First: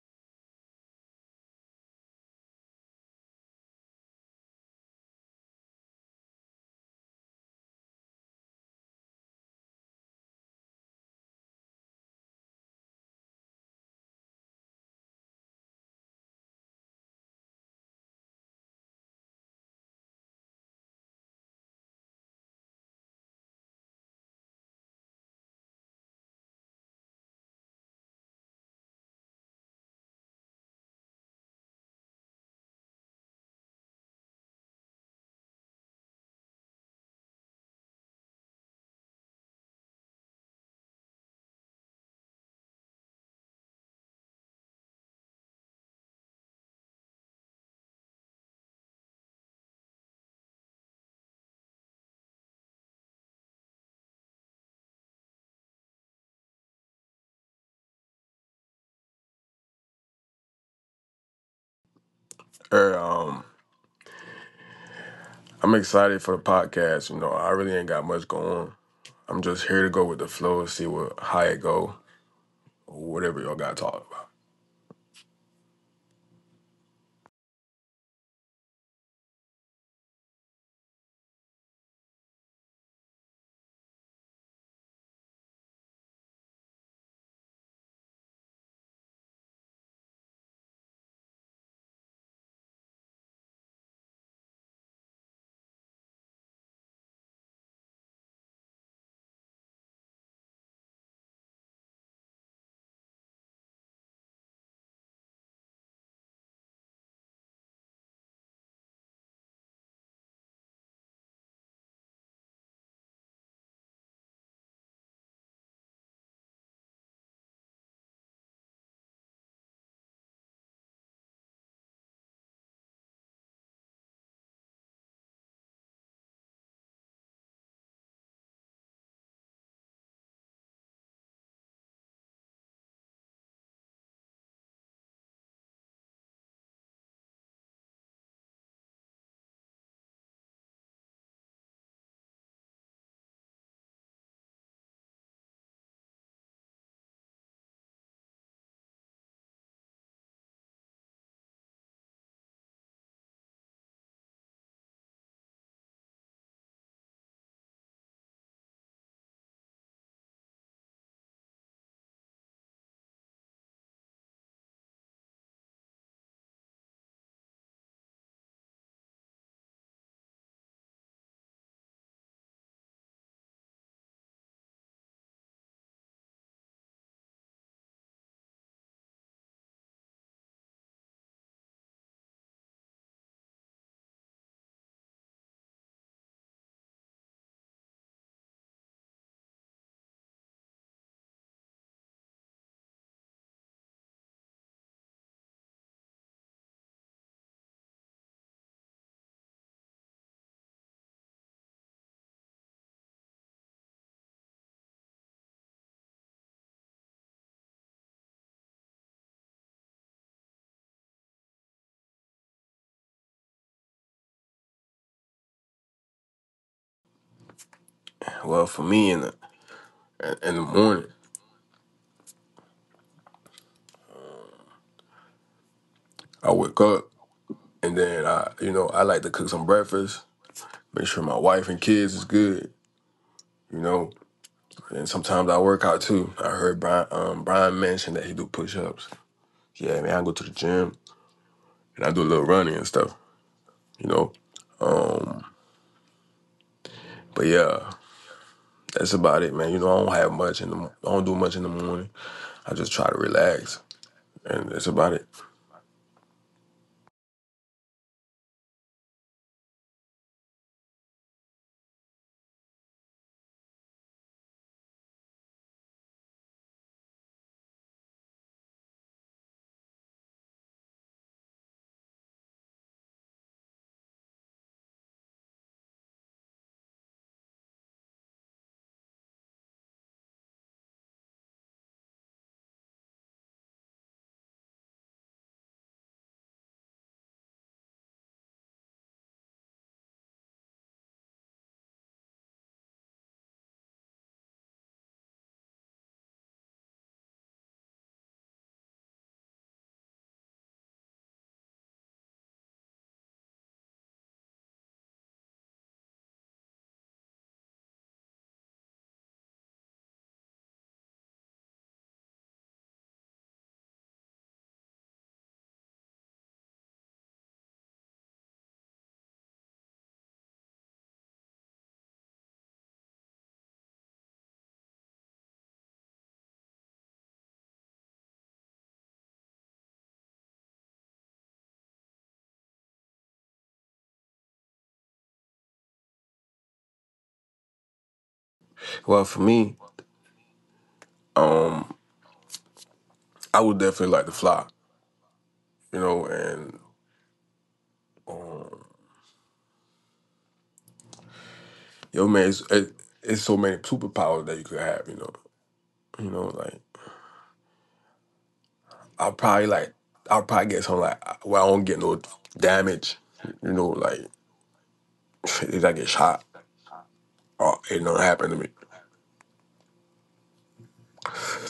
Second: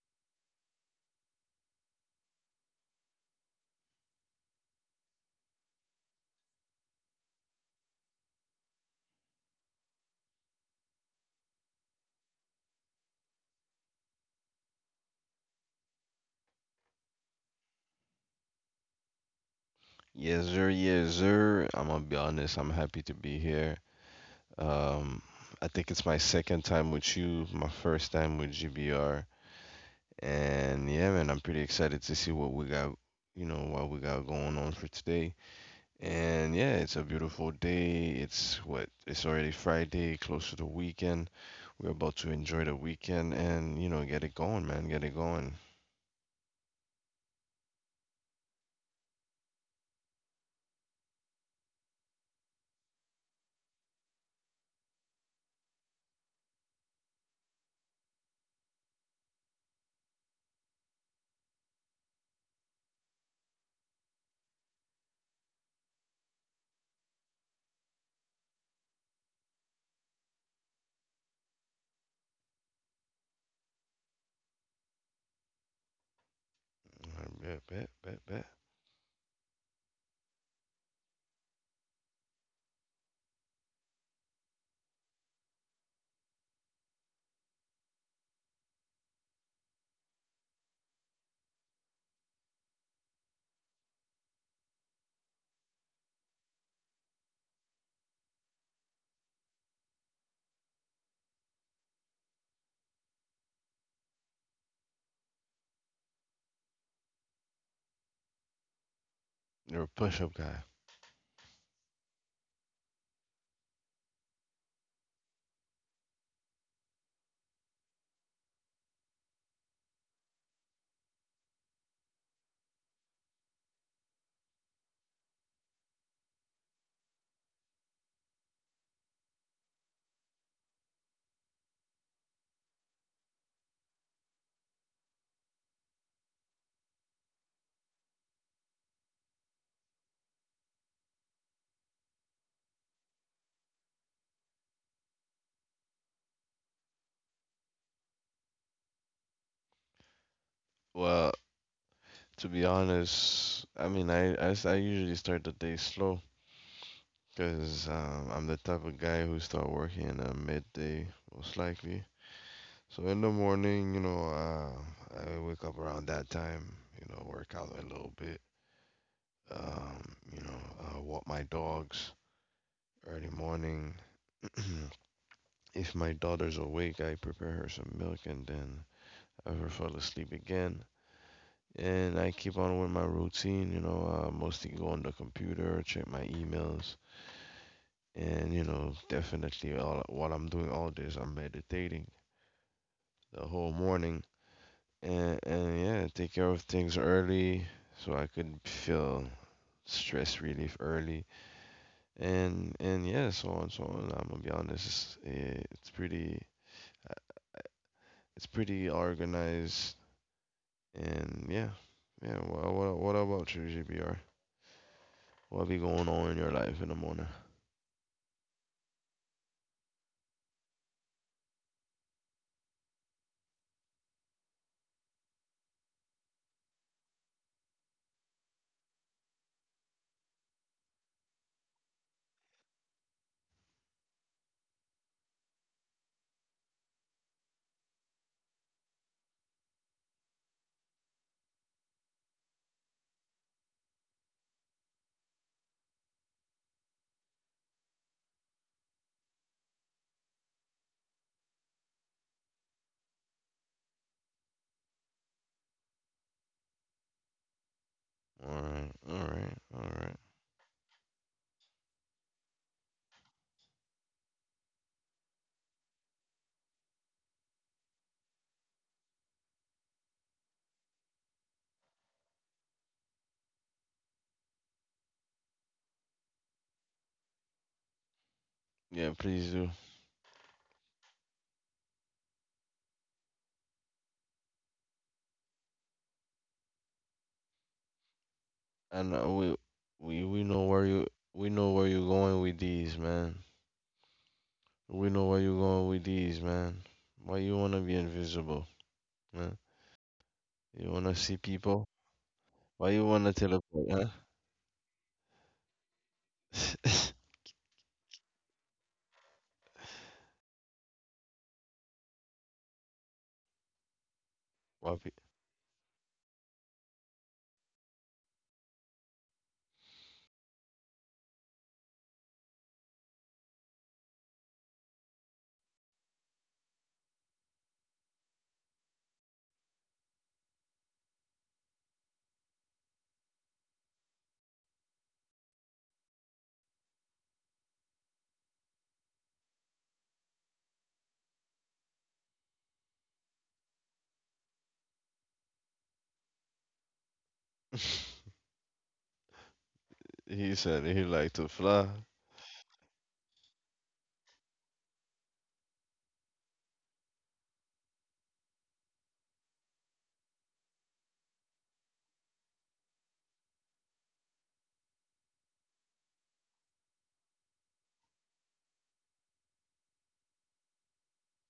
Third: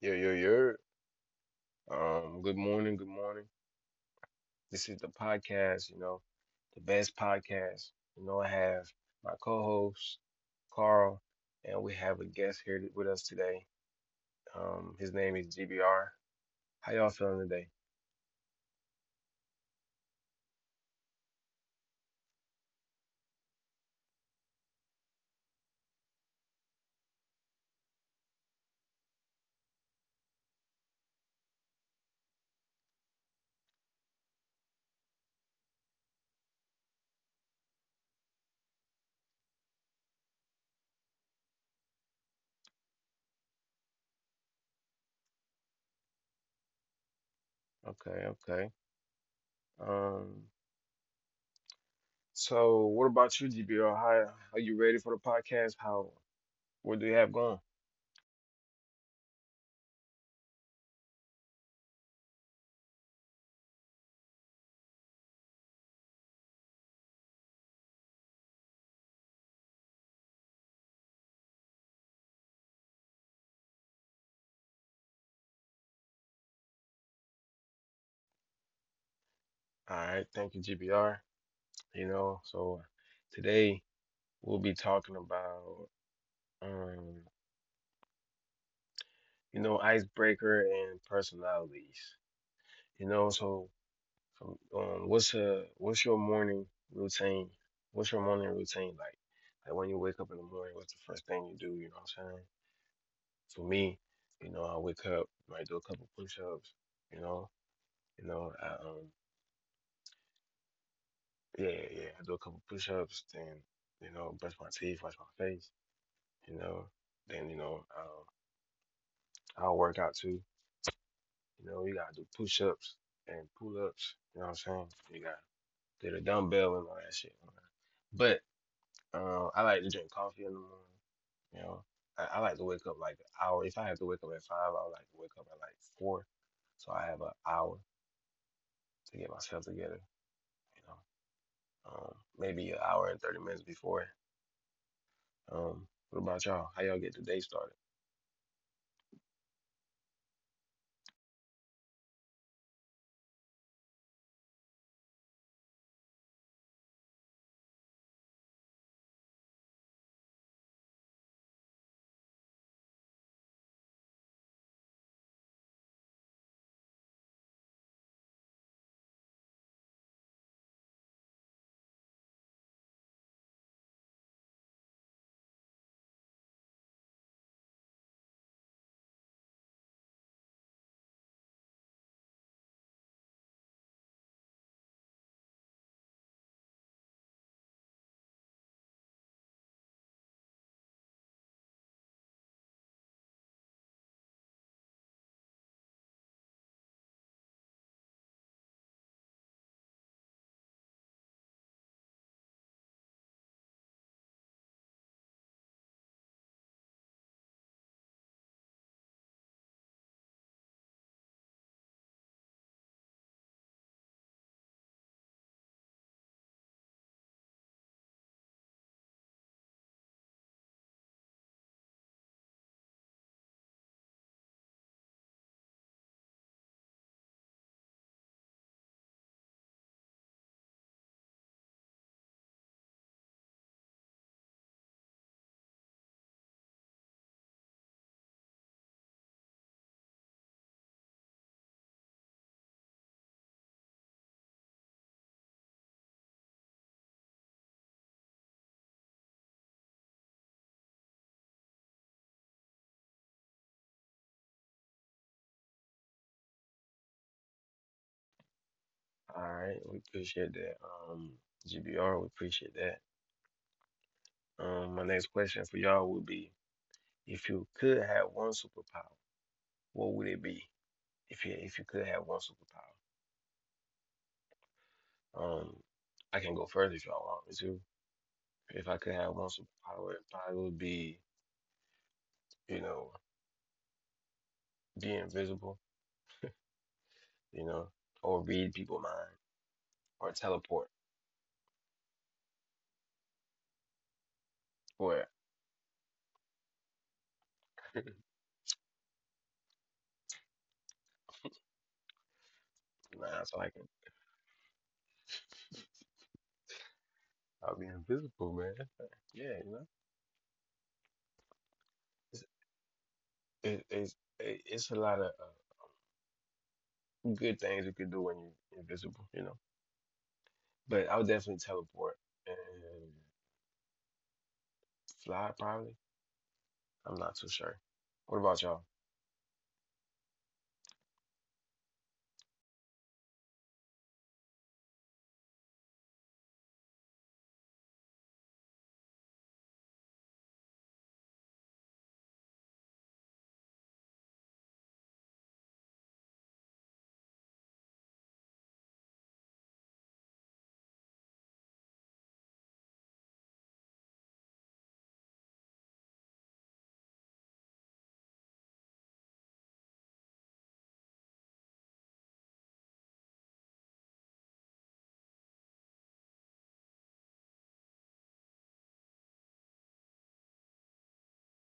Yo, yo, yo. Good morning, good morning. This is the podcast, you know, the best podcast. You know, I have my co-host, Carl, and we have a guest here with us today. His name is GBR. How y'all feeling today? Yes, sir. Yes, sir. I'm gonna be honest. I'm happy to be here. Um, I think it's my second time with you, my first time with GBR, and yeah, man, I'm pretty excited to see what we got, you know, what we got going on for today. And yeah, it's a beautiful day. It's what? It's already Friday, close to the weekend. We're about to enjoy the weekend and you know get it going, man. Get it going. Okay, okay. Um, so what about you, GBR? How are you ready for the podcast? How What do you have going? Er, um, I'm excited for the podcast. You know, I really ain't got much going on. I'm just here to go with the flow and see what how it go, or whatever y'all got to talk about. Bet, bet, bet, bet. All right, thank you, GBR. You know, so today we'll be talking about um you know, icebreaker and personalities. You know, so so, what's your morning routine? What's your morning routine like? Like when you wake up in the morning, what's the first thing you do? You know what I'm saying? For me, you know, I wake up, might do a couple push-ups. You know, you know, I, um, You're a push-up guy. yeah, yeah, yeah, I do a couple push-ups, then you know, brush my teeth, wash my face. You know, then I'll work out too. You know, you gotta do push-ups and pull-ups. You know what I'm saying? You gotta did a dumbbell and all that shit. But I like to drink coffee in the morning. You know, I like to wake up like an hour. If I have to wake up at five, I like to wake up at like four. So I have an hour to get myself together. You know, um, maybe an hour and 30 minutes before. What about y'all? How y'all get the day started? Well, to be honest, I mean, I usually start the day slow because I'm the type of guy who start working at midday, most likely. So in the morning, you know, I wake up around that time, you know, work out a little bit, um, you know, walk my dogs early morning. If my daughter's awake, I prepare her some milk and then I have her fall asleep again. And I keep on with my routine, you know, mostly go on the computer, check my emails, and you know definitely all while I'm doing all this I'm meditating the whole morning, and yeah, take care of things early so I could feel stress relief early. And yeah, so on so on, I'm gonna be honest, it's pretty it's pretty organized. And yeah, yeah. Well, what about you, GBR? What be going on in your life in the morning? Well, for me in the morning, I wake up and then I like to cook some breakfast, make sure my wife and kids is good, you know. And sometimes I work out too. I heard Brian mention that he do push ups. Yeah, man, I go to the gym and I do a little running and stuff, you know. Um, but yeah, That's about it, man. You know, I don't have much in the I don't do much in the morning. I just try to relax, and that's about it. All right, all right, All all right, right. we appreciate that. Um, GBR, we appreciate that. My next question for y'all would be: if you could have one superpower, what would it be? If you could have one superpower. Um, I can go further if y'all want me to. If Yeah, I could please have one do. superpower, it probably would be, you know, be invisible, you know, or read people And mind, we we or know where teleport. you we know where you're going with these, man. We know where Or you're going with these, man. Why you wanna be invisible, man? You wanna see people? Why you wanna nah, so I can, teleport, huh? I'll be invisible, man. Yeah, you know, it's it's a Why lot pe- of good things you could do when you're invisible, you know. But I would definitely teleport and fly, probably. I'm not too sure. What about y'all? Well, for me, I would definitely like to fly. You know, and he said he like to fly. yo, man, it's so many superpowers that you could have. You know, like I'll probably like I'll probably get something like where I don't get no damage. You know, like if I get shot, or it don't happen to me.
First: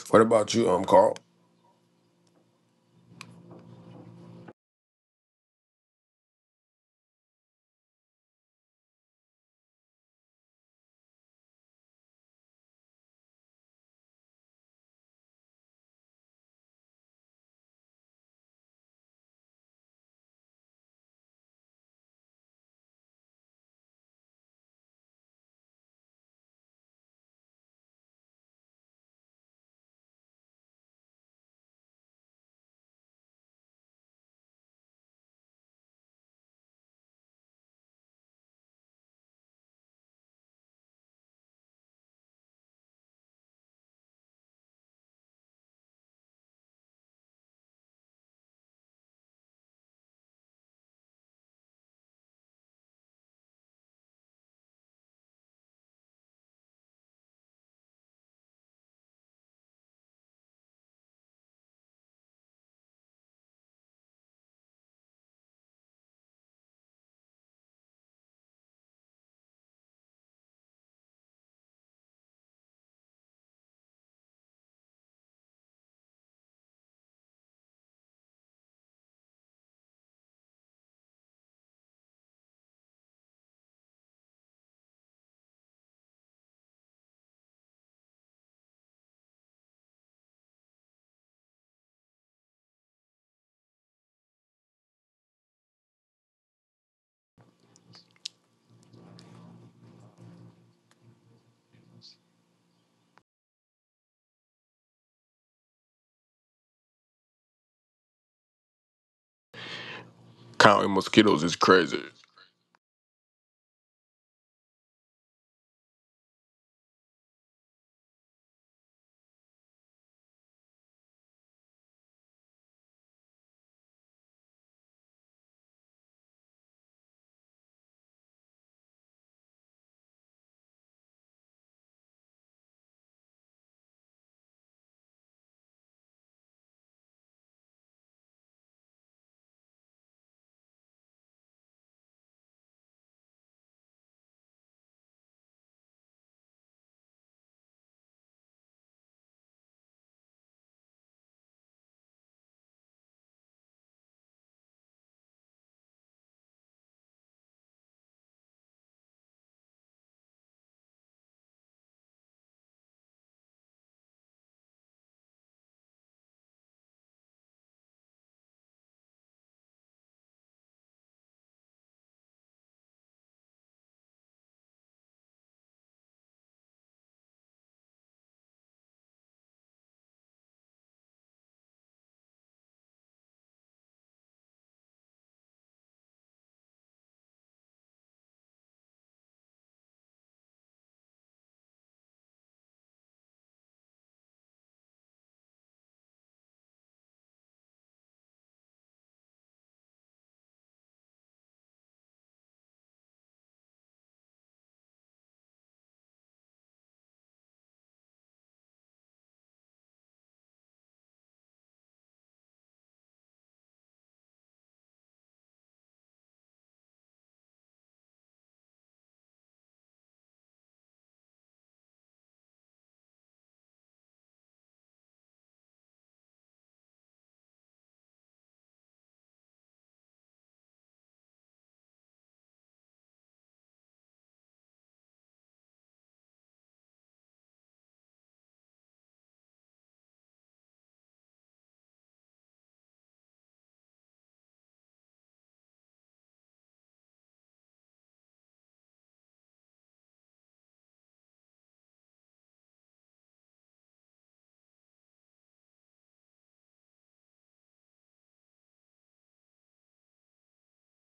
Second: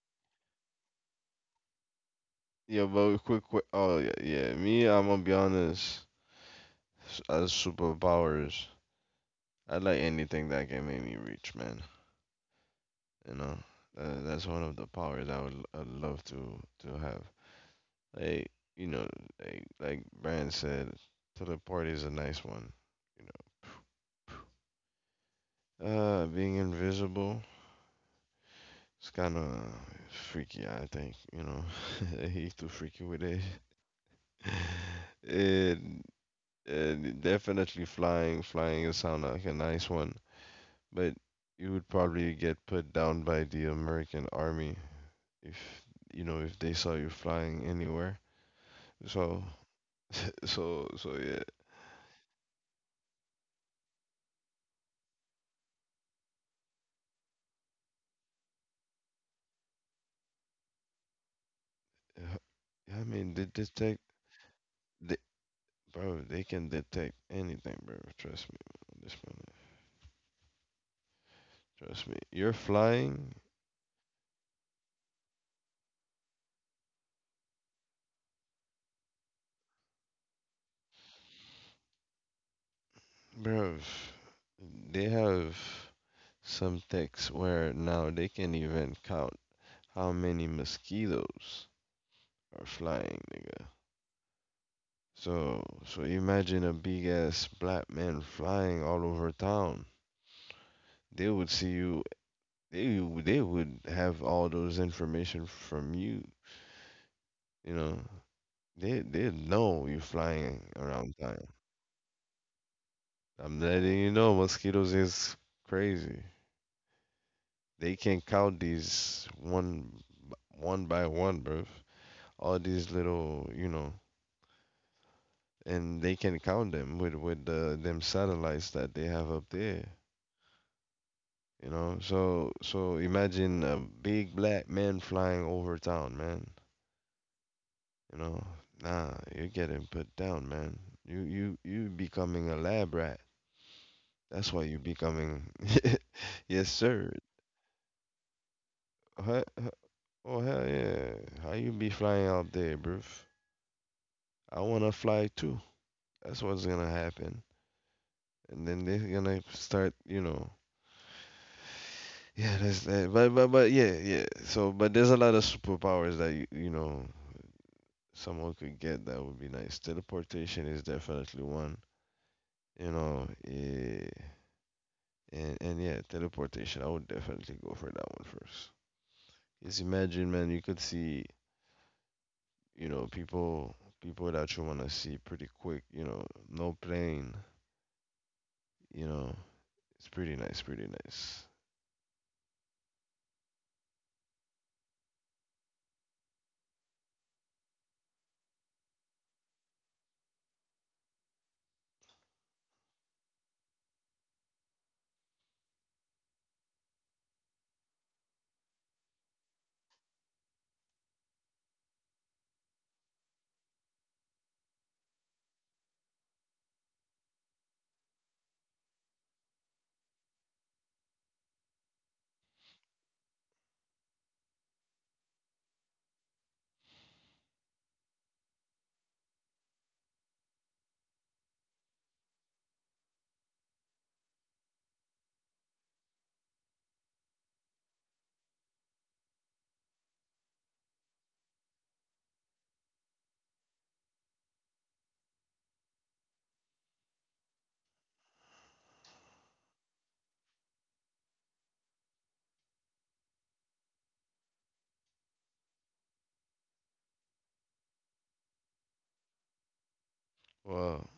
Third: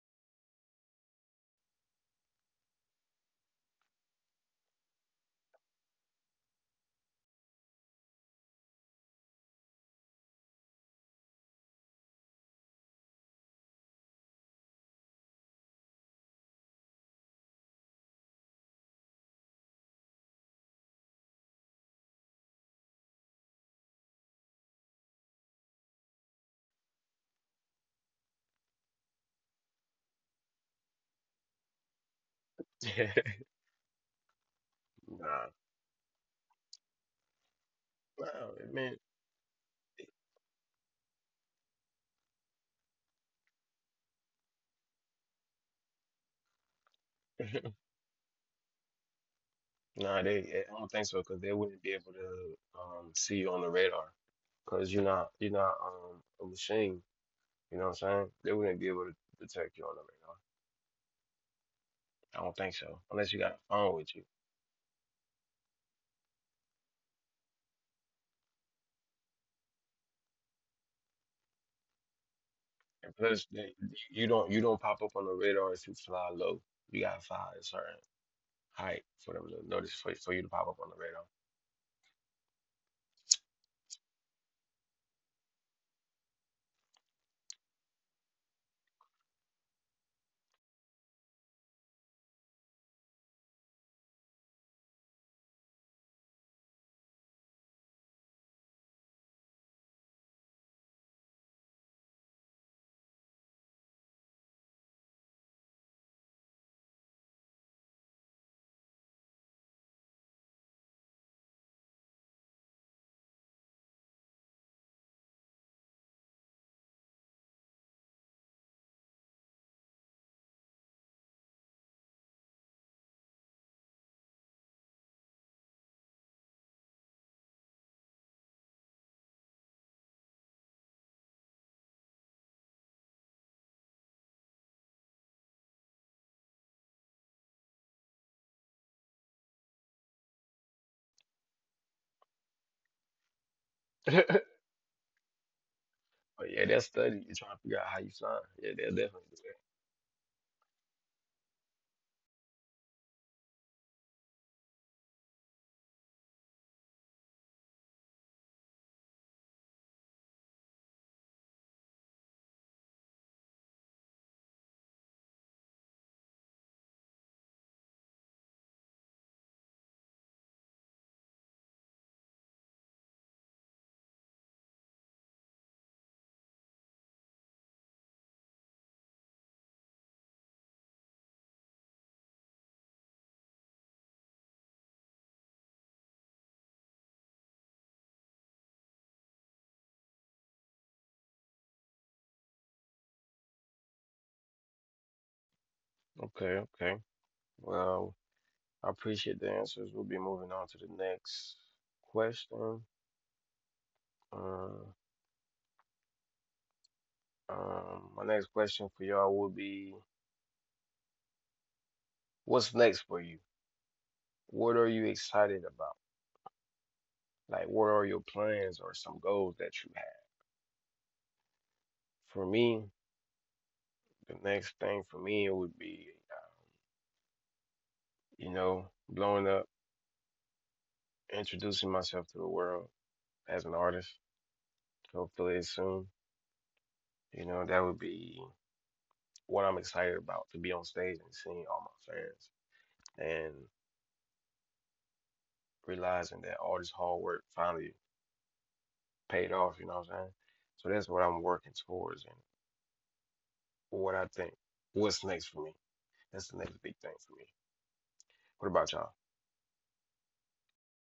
What about you, Carl? Yeah, but quick, quick. Oh yeah, yeah. Me, I'm gonna be honest. As superpowers, I like anything that can make me rich, man. You know, that's one of the powers I'd love to have. Like you know, like Brian said, teleport is a nice one. You know, being invisible it's kind of freaky. I think you know he's too freaky with it. Nah, and, and definitely nah, man. flying, flying it sound like a nice one, but you would probably get put down by the American army if you know if they saw you flying anywhere. So Nah, they. I don't think so so because they so wouldn't be yeah. able to see you on the radar because you're not a machine. You know what I'm saying? They wouldn't be able to detect you on the radar. I don't think so Yeah, I unless you got a mean, they phone with you. detect the bro, they can detect anything, bro. Trust me. Trust me. Trust me. You're And plus, flying, they, you don't pop up on the radar if you fly low. You gotta fly a certain height for them to notice for you to pop up on the bro. They have some techs where now they can even count how many mosquitoes are flying, nigga. So, so imagine a big ass black man flying all over town. They would see you. They they would have all those information from you. You know, they know you're flying Counting around town. mosquitoes is crazy. I'm letting you know, mosquitoes is crazy. They can count these one by one, bro. All these little, you know, and they can count them with the them satellites that they have up there. You know, so so imagine a big black man flying over town, man. You know, nah, you're getting put down, man. You becoming a lab rat. That's radar. why you becoming. But Yes, yeah, that sir. study, you're trying to figure out how you fly. Yeah, they'll Huh? definitely do Huh? Oh hell yeah! How you be flying out there, bruv? I wanna fly too. That's what's gonna happen. And then they're gonna start, you know. Yeah, that's that. But yeah yeah. So but there's a lot of superpowers that you know someone could get that would be nice. Teleportation is definitely one. You know, and yeah, teleportation. I would definitely go for that one first. Just imagine, man, you could see, you know, people that you wanna see pretty quick. You know, no plane you know, it's pretty nice, pretty nice. that. Okay, okay. Well, I appreciate the answers. We'll be moving on to the next question. Um, my next question for y'all will be, what's next for you? What are you excited about? Like, what are your plans or some goals that you have? For me, the next thing for me it would be, you know, blowing up, introducing myself to the world as an artist. Hopefully soon. You know, that would be what I'm excited about, to be on stage and seeing all my fans and realizing that all this hard work finally paid off, you know what I'm saying? So that's what I'm working towards and what I think. What's next for me? That's the next big thing for me. What about y'all? Well,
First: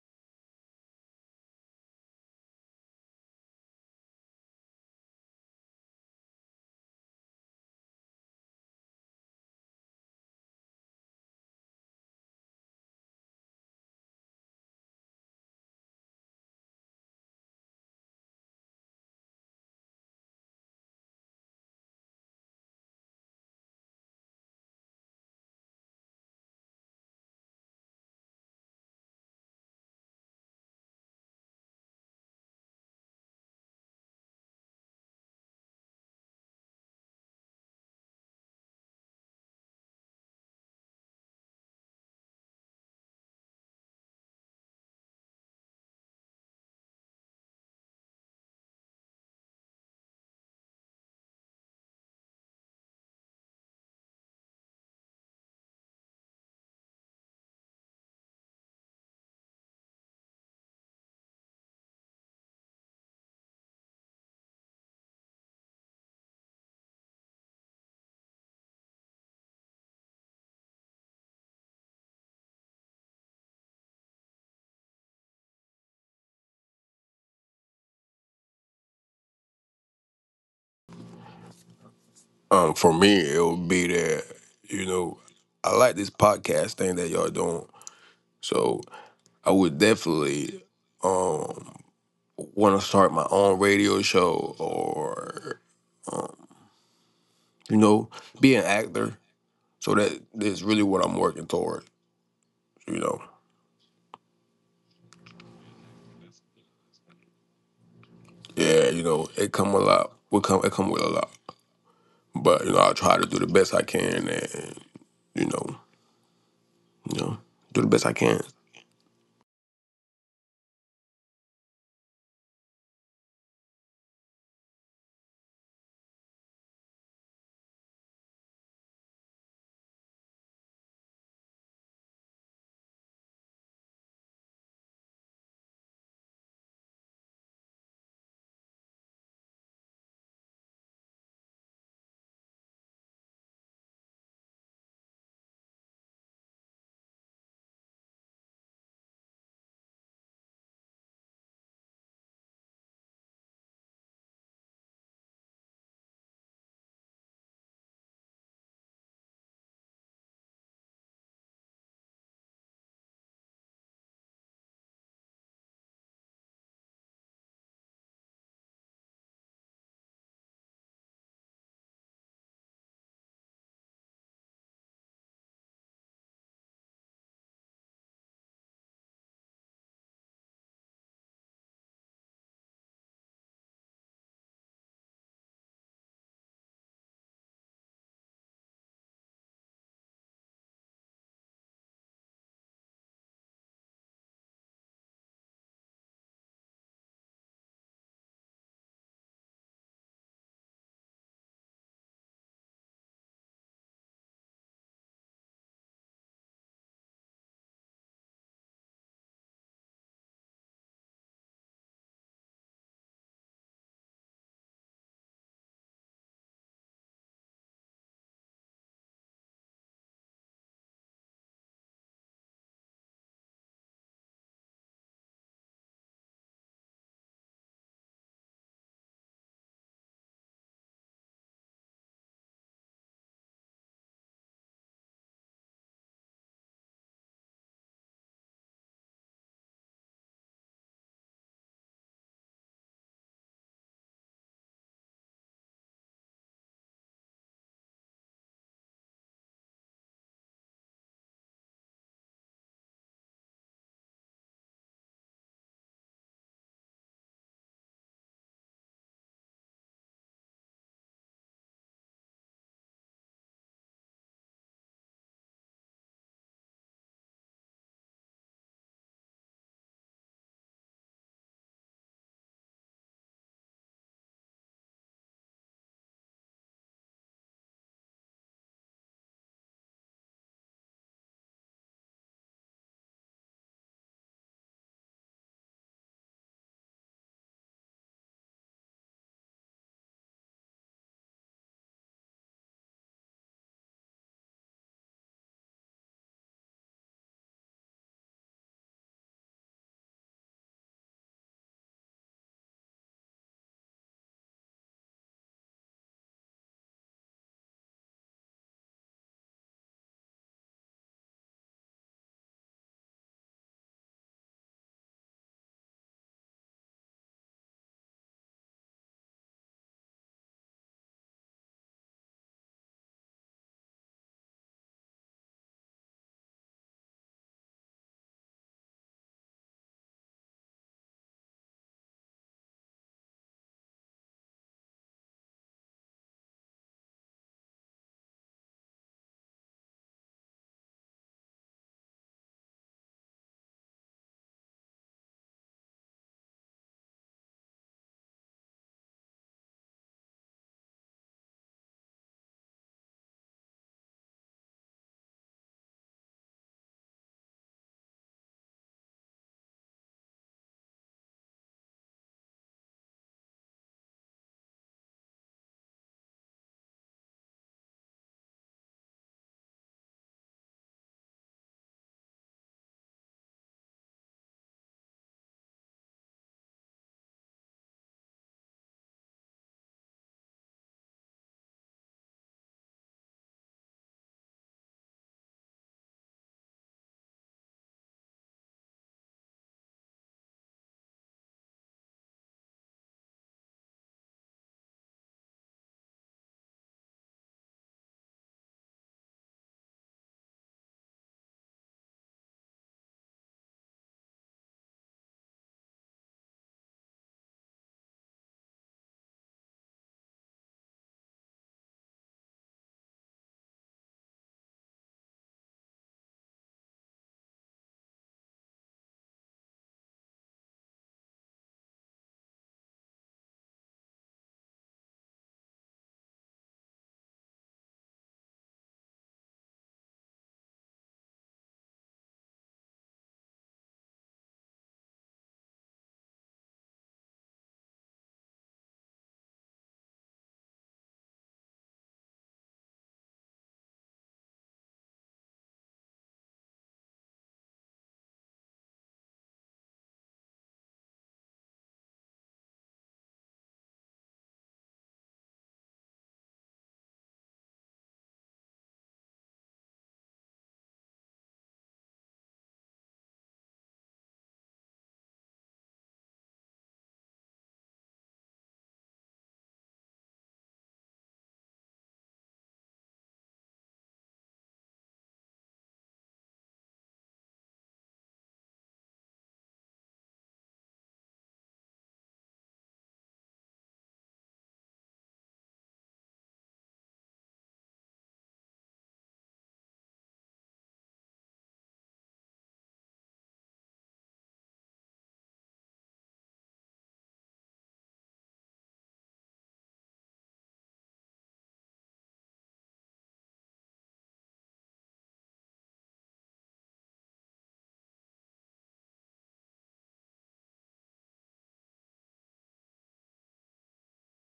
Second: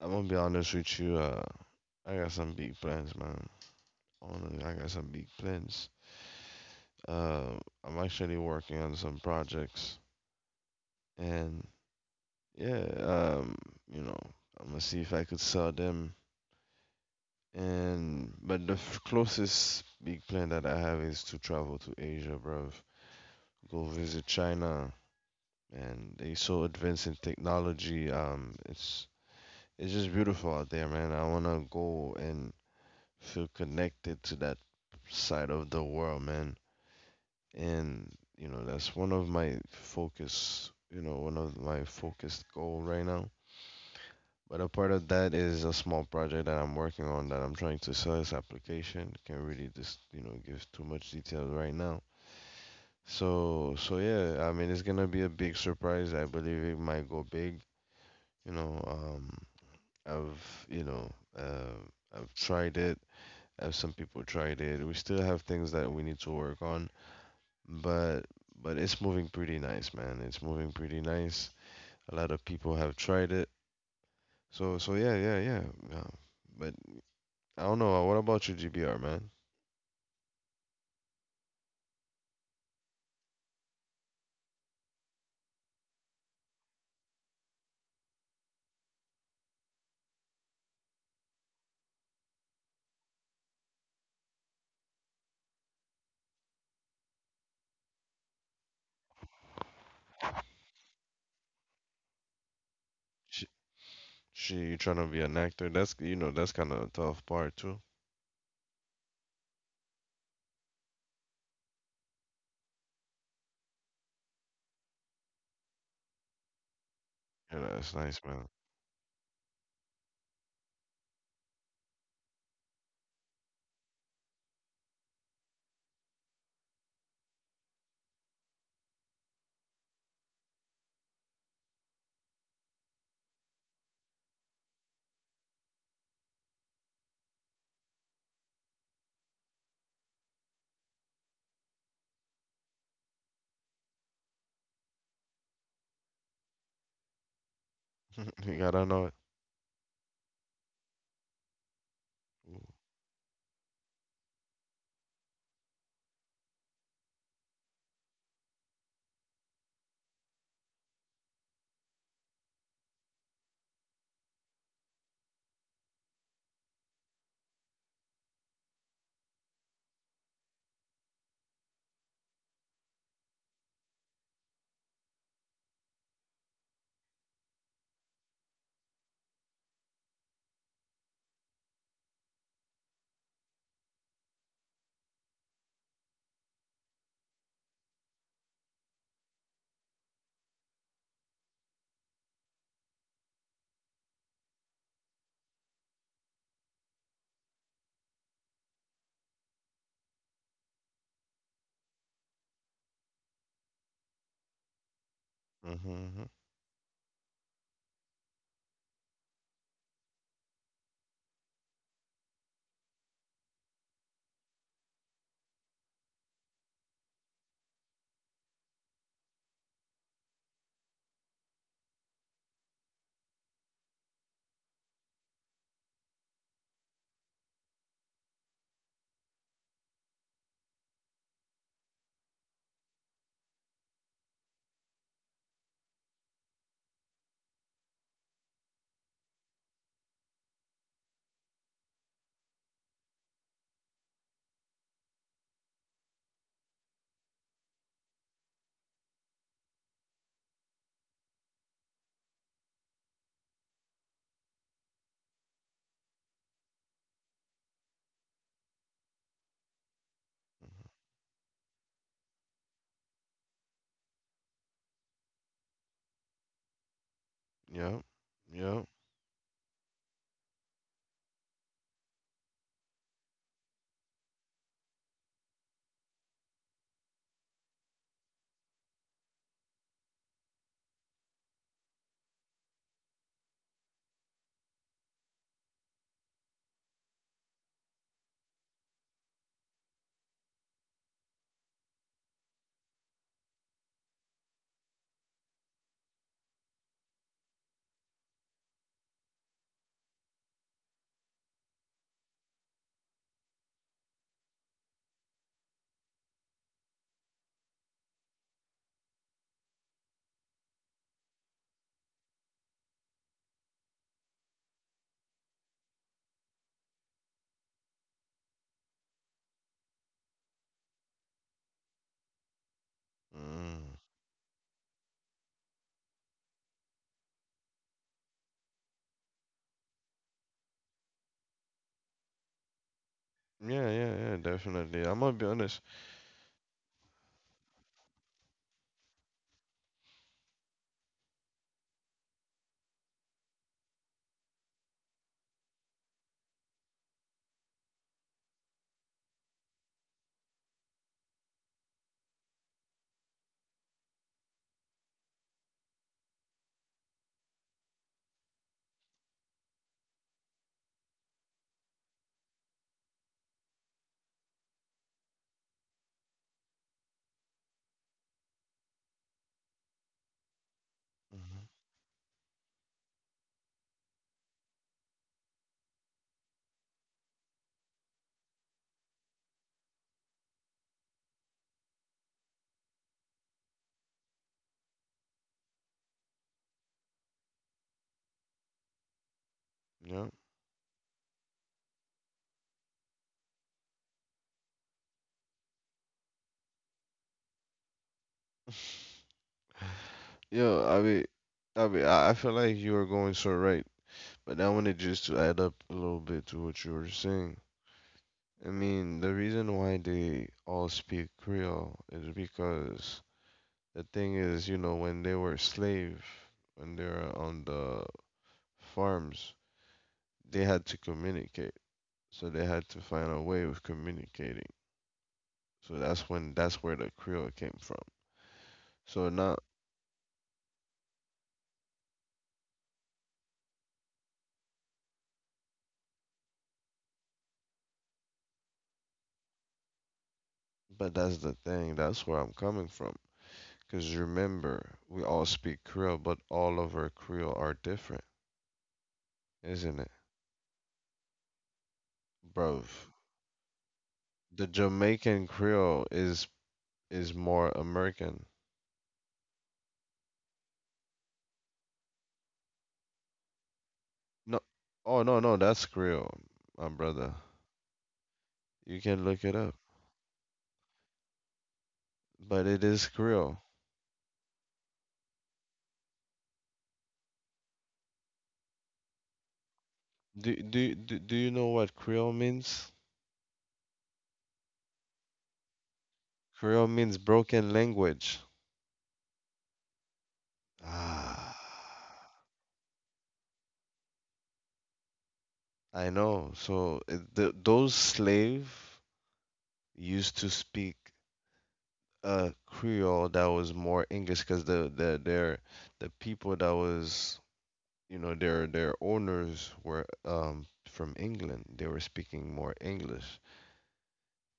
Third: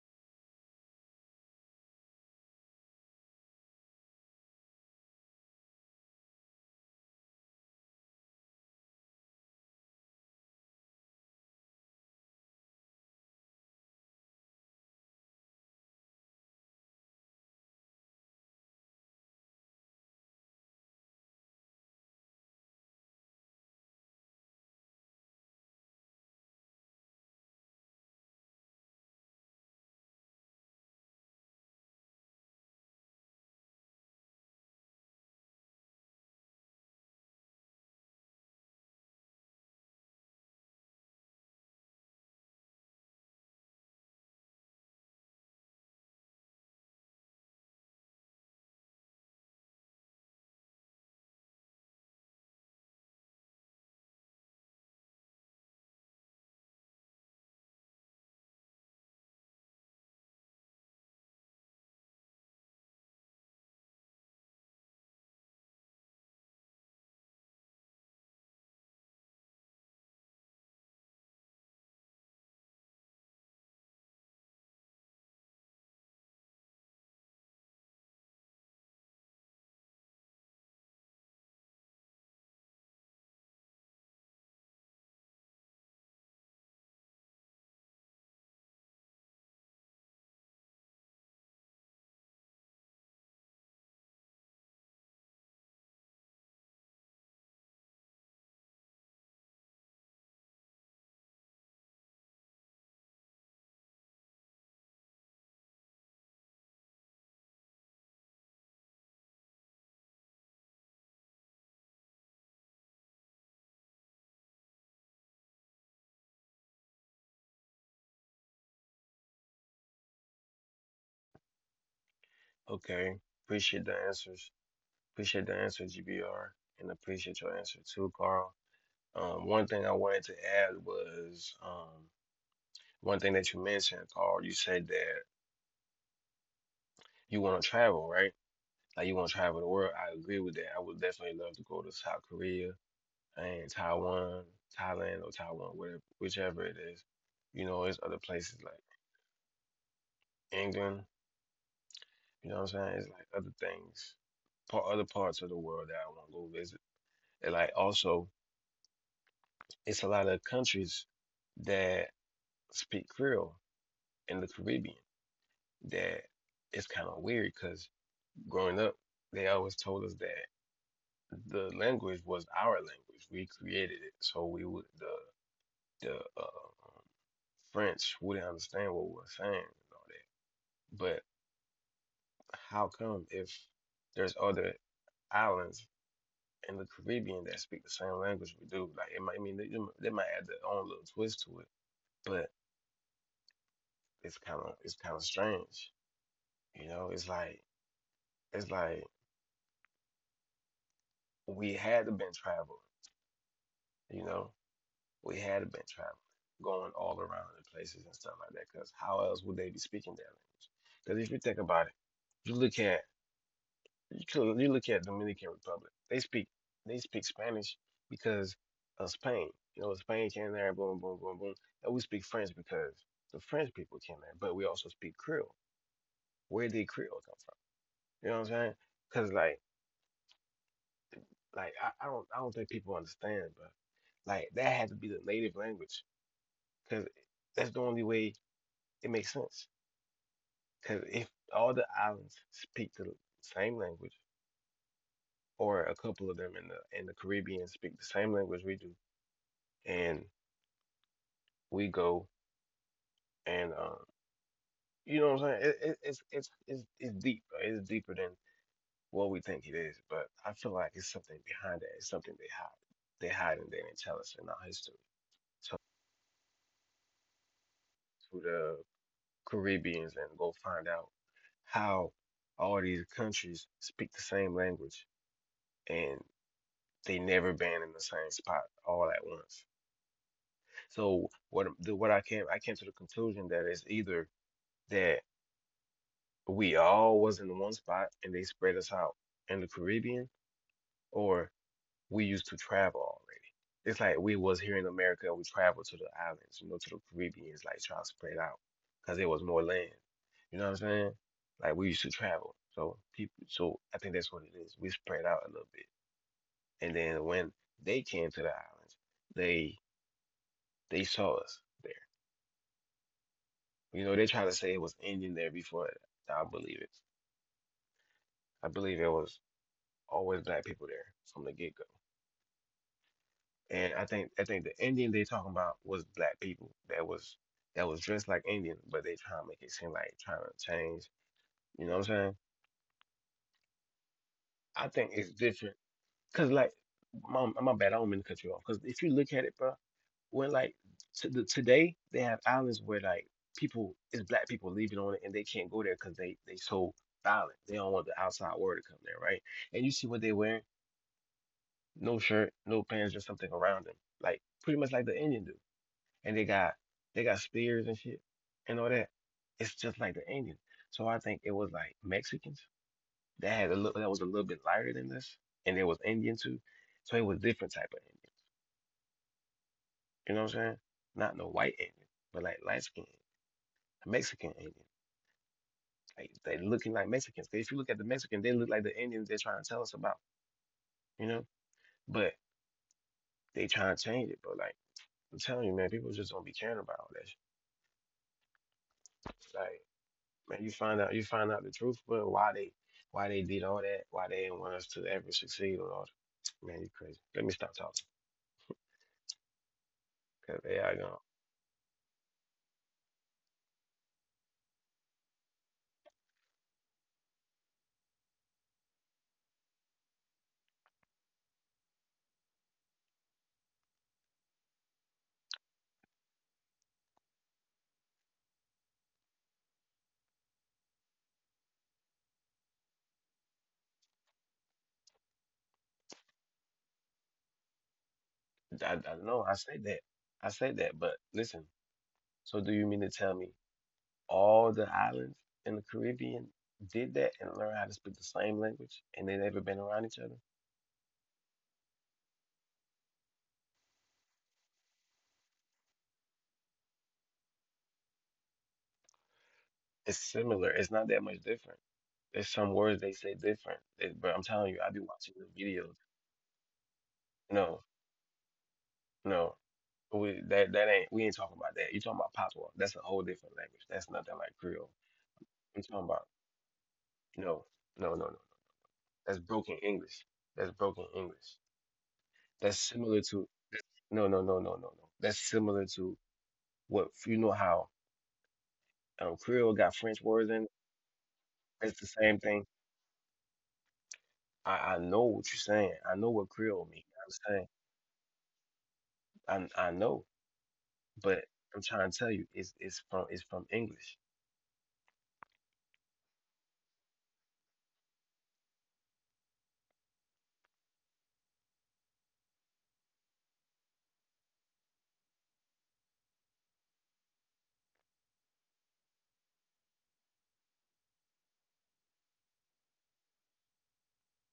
I'm gonna be honest with you. I got some big plans, man. Honestly, I got some big plans. Uh, I'm actually working on some projects, and yeah, you know, I'm gonna see if I could sell them. And but the closest big plan that I have is to travel to Asia, bruv. Go visit China, and they so advanced in technology. It's just beautiful out there, man. I want to go and feel connected to that side of the world, man. And, you know, that's one of my focus, you know, one of my focused goal right now. But a part of that is a small project that I'm working on that I'm trying to sell this application. Can't really just, you know, give too much detail right now. So, so yeah, I mean, it's gonna be a big surprise. I believe it might go big. You know, I've, you know, uh, I've tried it as some people tried it. We still have things that we need to work on, but but it's moving pretty nice, man. It's moving pretty nice. A lot of people have tried it. So so yeah, yeah, yeah. Yeah. But I don't know. What about your GBR, man? For me, it would be that you know I like this podcast thing that y'all doing, so I would definitely um want to start my own radio show or you know be an actor. So that is really what I'm working toward. You know, She, she you trying to be an actor? That's you know that's kind of a tough part too. yeah, you know it come a lot. Will come it come with a lot, but you know I try to do the best I can and you know you know Yeah, do the that's best I nice, can. man. Okay. Appreciate the answers. Appreciate the answer, GBR, and appreciate your answer too, Carl. One thing I wanted to add was one thing that you mentioned, Carl. You said that you want to travel, right? Like you want to travel the world. I agree with that. I would definitely love to go to South Korea, in Taiwan, Thailand or Taiwan, whatever, whichever it is. You know, it's other places You like gotta know it. England. You know what I'm saying? It's like other parts of the world that I want to go visit. And like also, it's a lot of countries that speak Creole in the Caribbean. That it's kind of weird because growing up, they always told us that the language was our language. We created it, so we would the French wouldn't understand what we were saying and all that. But how come if there's other islands in the Caribbean that speak the same language we do? Like it might I mean, they might add their own little twist to it, but it's kind of strange. You know, it's like we had to been traveling. You know, we had to been traveling, Mm-hmm. going all around the places and stuff like that. Because how else would they be speaking their language? Because if you think about it, you look at you look at Dominican Republic. They speak Spanish because of Spain. You know, Spain came there, boom, boom, boom, boom. And we speak French because the French people came there, but we also speak Creole. Where did Creole come from? You know what I'm saying? Because like like I don't I don't think people understand, but like that had to be the native language because that's the only way it makes sense. Because if all the islands speak the same language, or a couple of them in the Caribbean speak the same language we do, and we go and you know what I'm saying? It's deep, right? It's deeper than what we think it is. But I feel like it's something behind it. It's something they hide. They hide and they didn't tell us in our history. Yep. To the Yep. Caribbeans and go find out how all these countries speak the same language and they never been in the same spot all at once. So what I came to the conclusion that it's either that we all was in one spot and they spread us out in the Caribbean, or we used to travel already. It's like we was here in America and we traveled to the islands, you know, to the Caribbeans, like trying to spread out because there was more land. You know what I'm saying? Like we used to travel, so people. So I think that's what it is. We spread out a little bit, and then when they came to the islands, they they saw us there. You know, they try to say it was Indian there before. I believe it. I believe it was always black people there from the get go, Mm. and I think the Indian they talking about was black people that was dressed like Indian, but they trying to make it seem like trying to change. You know what I'm saying? Yeah, yeah, yeah. I Definitely. think I'm gonna it's be honest. different because like my bad, I don't mean to cut you off. Because if you look at it, bro, when like to the, today they have islands where like people it's black people leaving on it and they can't go there because they so violent. They don't want the outside world to come there, right? And you see what they wearing? No shirt, no pants, just something around them, like pretty much like the Indian do, and they got spears and shit and all that. It's just like the Indians. So I think it was like Mexicans that was a little bit lighter than this, and there was Indian too. So it was different type of Indian. You know what I'm saying? Not no white Indian, but like light skinned Mexican Indian. Like they looking like Mexicans. 'Cause if you look at the Mexican, they look like the Indians they're trying to tell us about. You know, but they trying to change it. But like I'm telling you, man, people just don't be caring about all that shit. Like Mm-hmm. Yep. man, you find out the truth, but why they did all that, why they didn't want us to ever succeed or all that. Man, you crazy. Let me stop talking. Cause Yeah, yeah, I I mean, don't I mean, I feel like you are going so right, but I wanted just to add up a little bit to what you were saying. I mean, the reason why they all speak Creole is because the thing is, you know, when they were slave, when they were on the farms, they had to communicate, so they had to find a way of communicating. So that's when that's where the Creole came from. I, I don't So know. I not, said that. I said that, but listen, so do you mean to tell me all the islands in the Caribbean did that and learned how to speak the same language and they never been around each other? but that's the thing. That's where I'm coming from. Because remember, we all speak Creole, but all of our Creole are different, isn't it? It's similar. It's not that much different. There's some Bro, words they say different. But I'm the telling you, I be watching Jamaican the videos. Creole is more No, American. no. But we ain't talking about that. You talking about patois. That's a whole different language. That's nothing No, like Creole. oh no no, that's I'm talking Creole, about my brother. no, no, no, no. You can look That's it up, broken English. That's broken English. but it That's is similar to— Creole. no, no, no, no, no, no. That's similar to— what you know how Creole got French Do words in it? do do, do you know what It's the Creole same thing. means? I know what you're saying. I know what Creole Creole means. means You know broken what language. I'm saying, I know, but Ah, I'm trying to tell you it's from English. I know. So it, th those slave used to speak a Creole that was more English because the people that was you know their owners were from England. They were speaking more English.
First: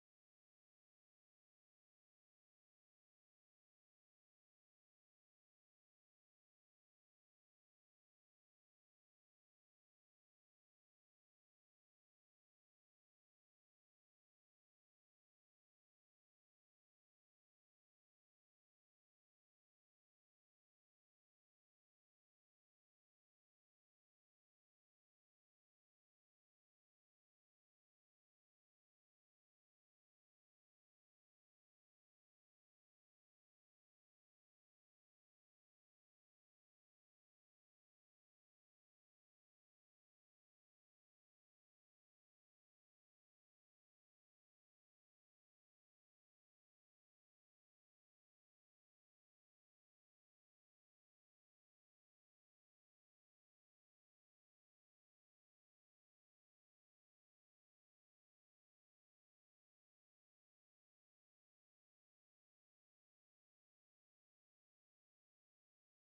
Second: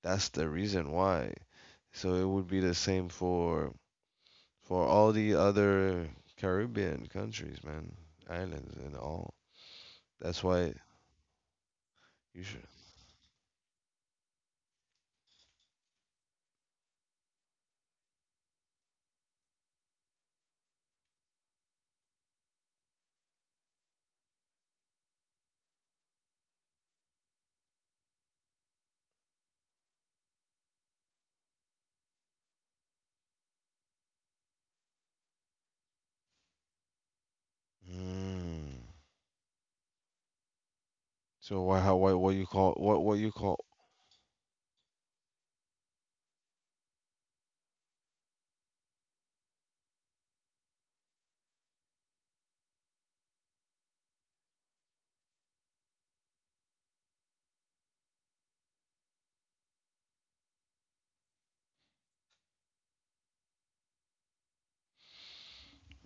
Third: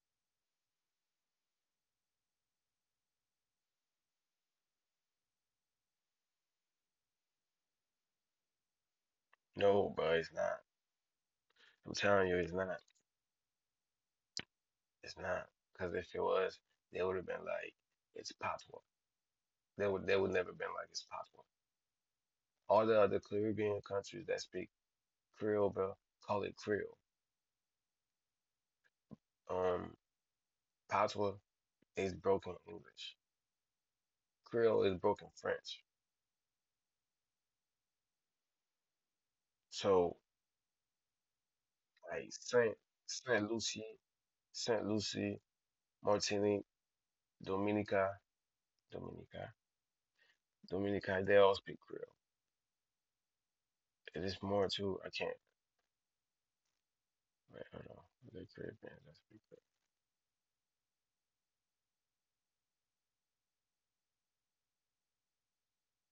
That's the reason why. So it would be the same for all the other Caribbean countries, man, islands and all. No, bro, it's That's not. why I'm telling you, you it's should. not. It's not. Because if it was, they would have been like, it's Patois. They would never been like it's Patois. All the other Caribbean countries that speak Creole, bro, call it Creole. Um, Patois is broken English. Creole is broken French. Mm. So, So why how why like what you Saint call what you Saint call? Lucie, Saint Lucie, Martinique, Dominica, Dominica, Dominica. They all speak Creole. And it's more too. I can't. Wait, hold on. The Caribbean that speak Creole.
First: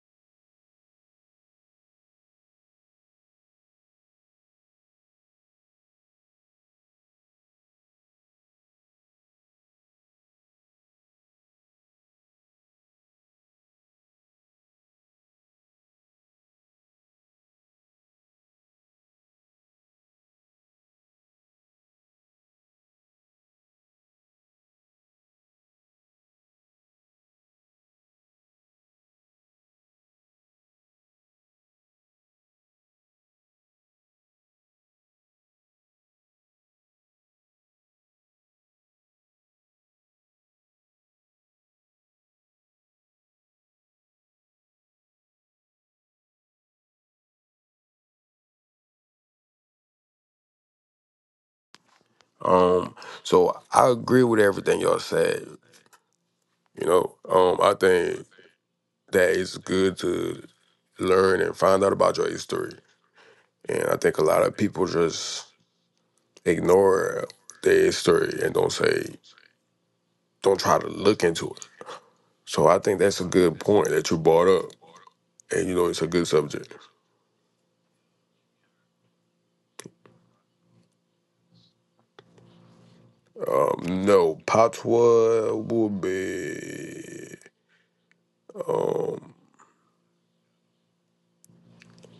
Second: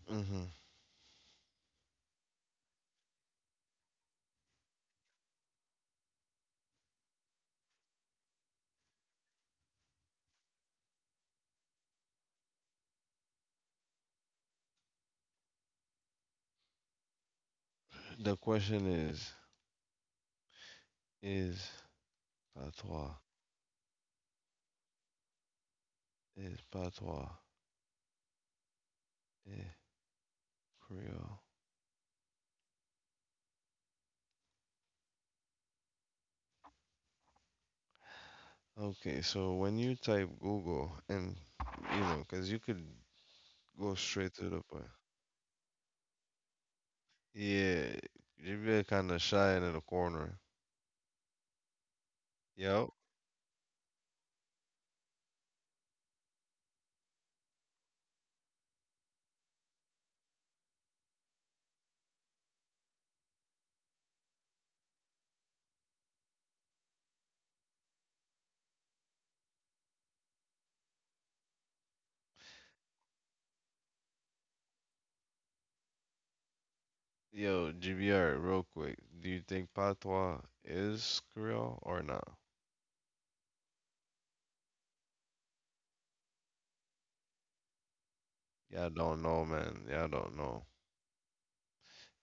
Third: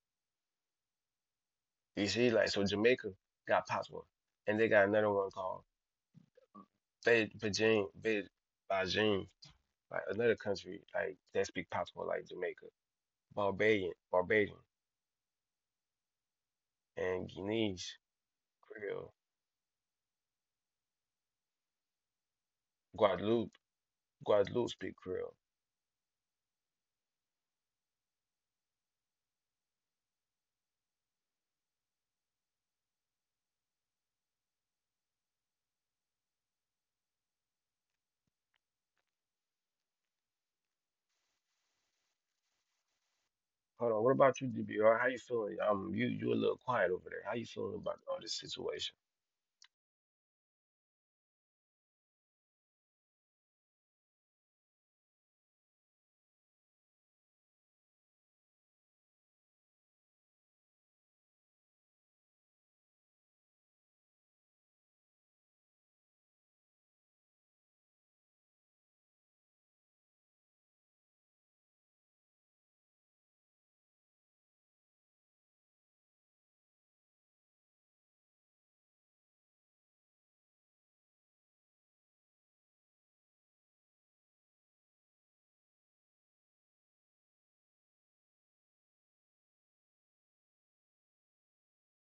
Hmm. You see, like, so Jamaica got popped one, and they got another one called Beijing, Beijing, like another country like that speak patois like Jamaica, Barbadian, and Guineas The question Creole, is patois. Guadeloupe, Guadeloupe speak Creole. Is patois. Eh, Creole. Okay, so when you type Google and you know, because you could Hold go on, what straight about you, to the point. DBR? How you feeling? You you a little quiet over there. How you feeling Yeah, about all this GBR situation? kind of shy in the corner. Um, Yo, so I agree with everything y'all said. I think that it's good to learn and find out about your history. And I think a lot of people just ignore their history and don't try to look into it. So I think that's a good point that you brought up. And you know, it's a good subject. yo, GBR, real quick. Do you think patois is Creole or not? No, patois would be, Y'all don't um, know, man. Y'all don't know.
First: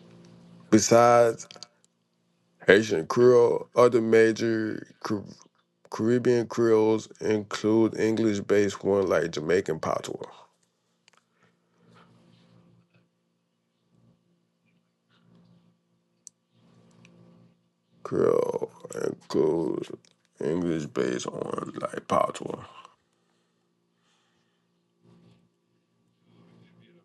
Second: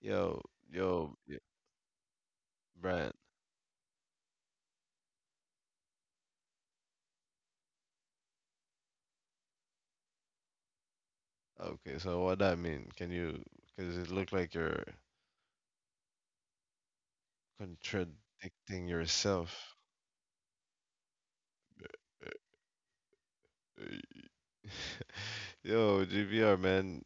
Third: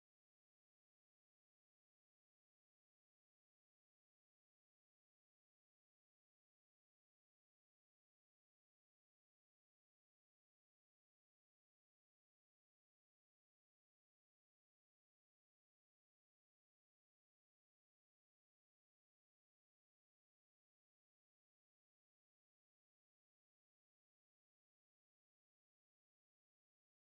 Yo, yo, y- besides Haitian Brent. Creole, other major Caribbean Creoles include English based one like Jamaican patois. Okay, so what that mean? Can you? Because it look like you're Creole contradicting and yourself. cool English based on like patois. Yo, GBR man,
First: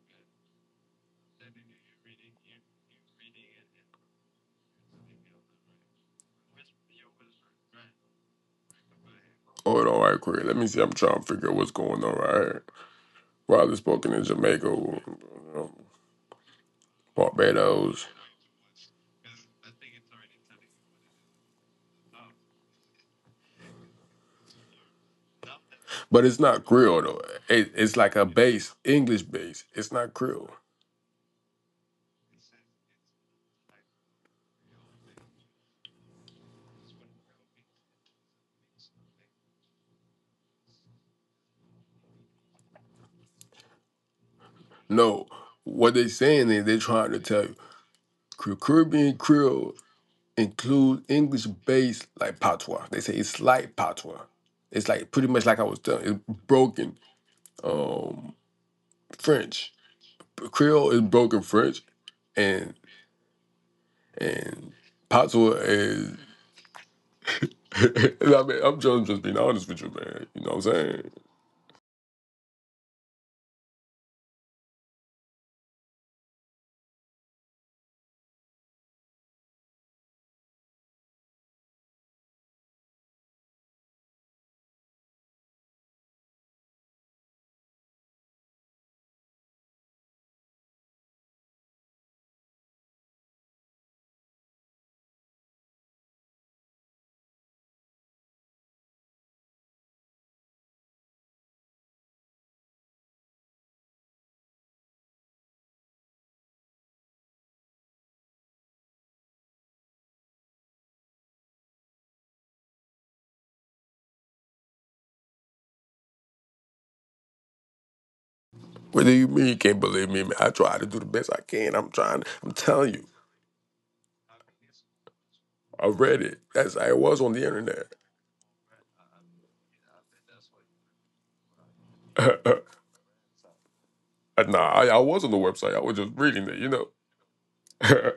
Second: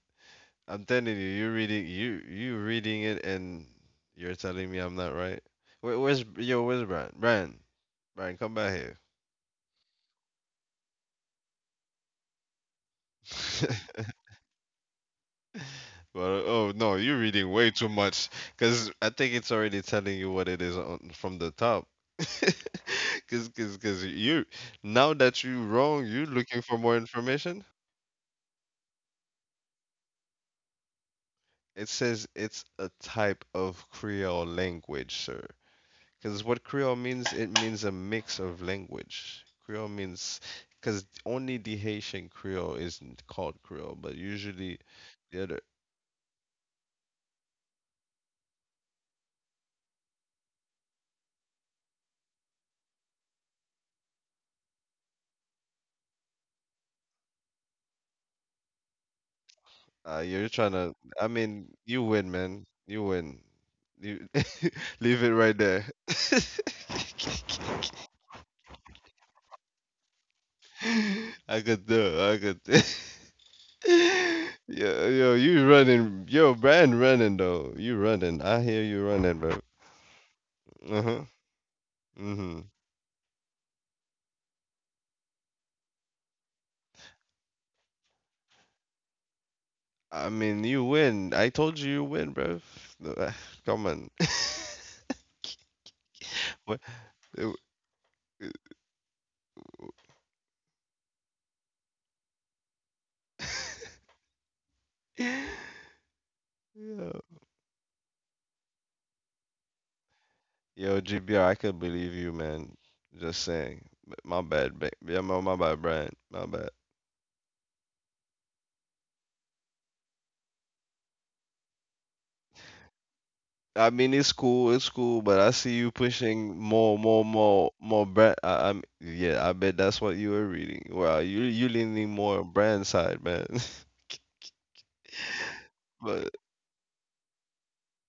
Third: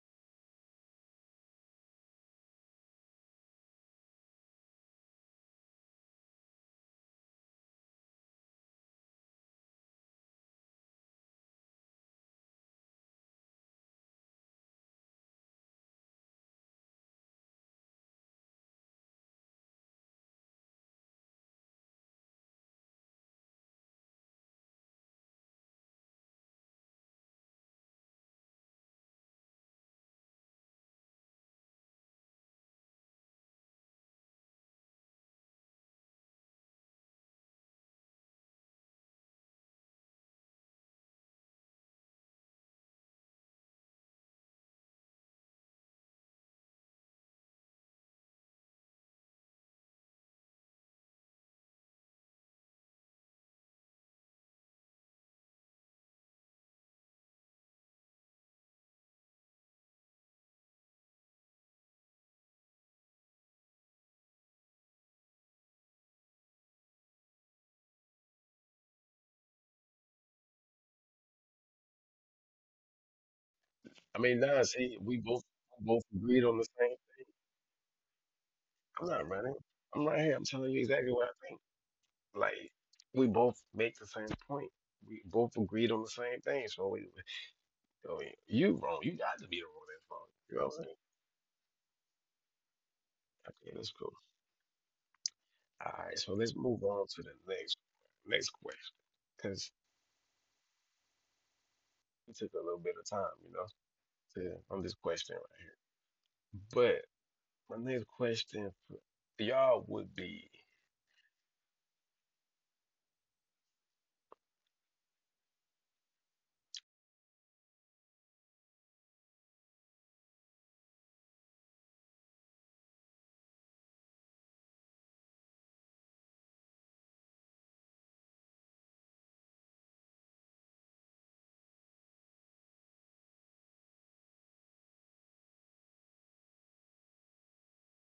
I'm telling you, you reading it and you're telling me I'm not right. Where, where's yo? Where's Brian? Brian, come back here. Hold on, right quick. Let me see. I'm trying to figure out what's going on right here. Probably spoken in Jamaica, But oh no, you're reading way too Barbados, much because I think it's already telling you what it is on, from the top. Because you now that you're wrong, you're but it's looking not for more Creole though. information. It's like a base English base. It's not Creole. It says it's a type of Creole language, sir. Because what Creole means, it means a mix of language. Creole means, because only the Haitian Creole isn't called Creole, but usually No, the other, what they're saying is they're trying to tell you Caribbean Creole includes English based like patois. They say it's like patois. It's like pretty much like I was telling. It's broken um, French. uh, you're trying Creole to, is I broken mean, French, you win, man. and You win. You and leave it Patois right there. is. I mean, I'm just being honest with you, man. You know what I'm saying? I could do, I could do. I mean, nah, see, Yo, yo, you we both running, agreed yo, on the same. Brand running though. You running. I hear you I'm not running, running. bro. I'm right here. I'm telling you exactly Uh-huh. what I think. Mm-hmm. Like, we both make the same point. We both agreed on the same thing. So, we, I— you wrong. You got to be the one that's I wrong. You mean, know what you I'm saying? win. I told you you win, bro. Uh, Okay, Come that's on. cool. All right, so let's What? move on to the It- next it- question because it took a little bit of time, you know, to, on this question right here. But Yo, my next question for y'all would be— yo, GBR, I could believe you, man. Just saying. But my bad, yeah, my bad, Brian. My bad. What do you mean you can't believe me? Man, I try to do the best I can. I'm trying. I'm telling you. I mean, it's cool, but I see I you read it. pushing That's I was on the internet. more brand. Yeah, I bet that's what you were reading. Wow, you leaning more brand side, man. nah, I was on the website. I was just But reading it. You know.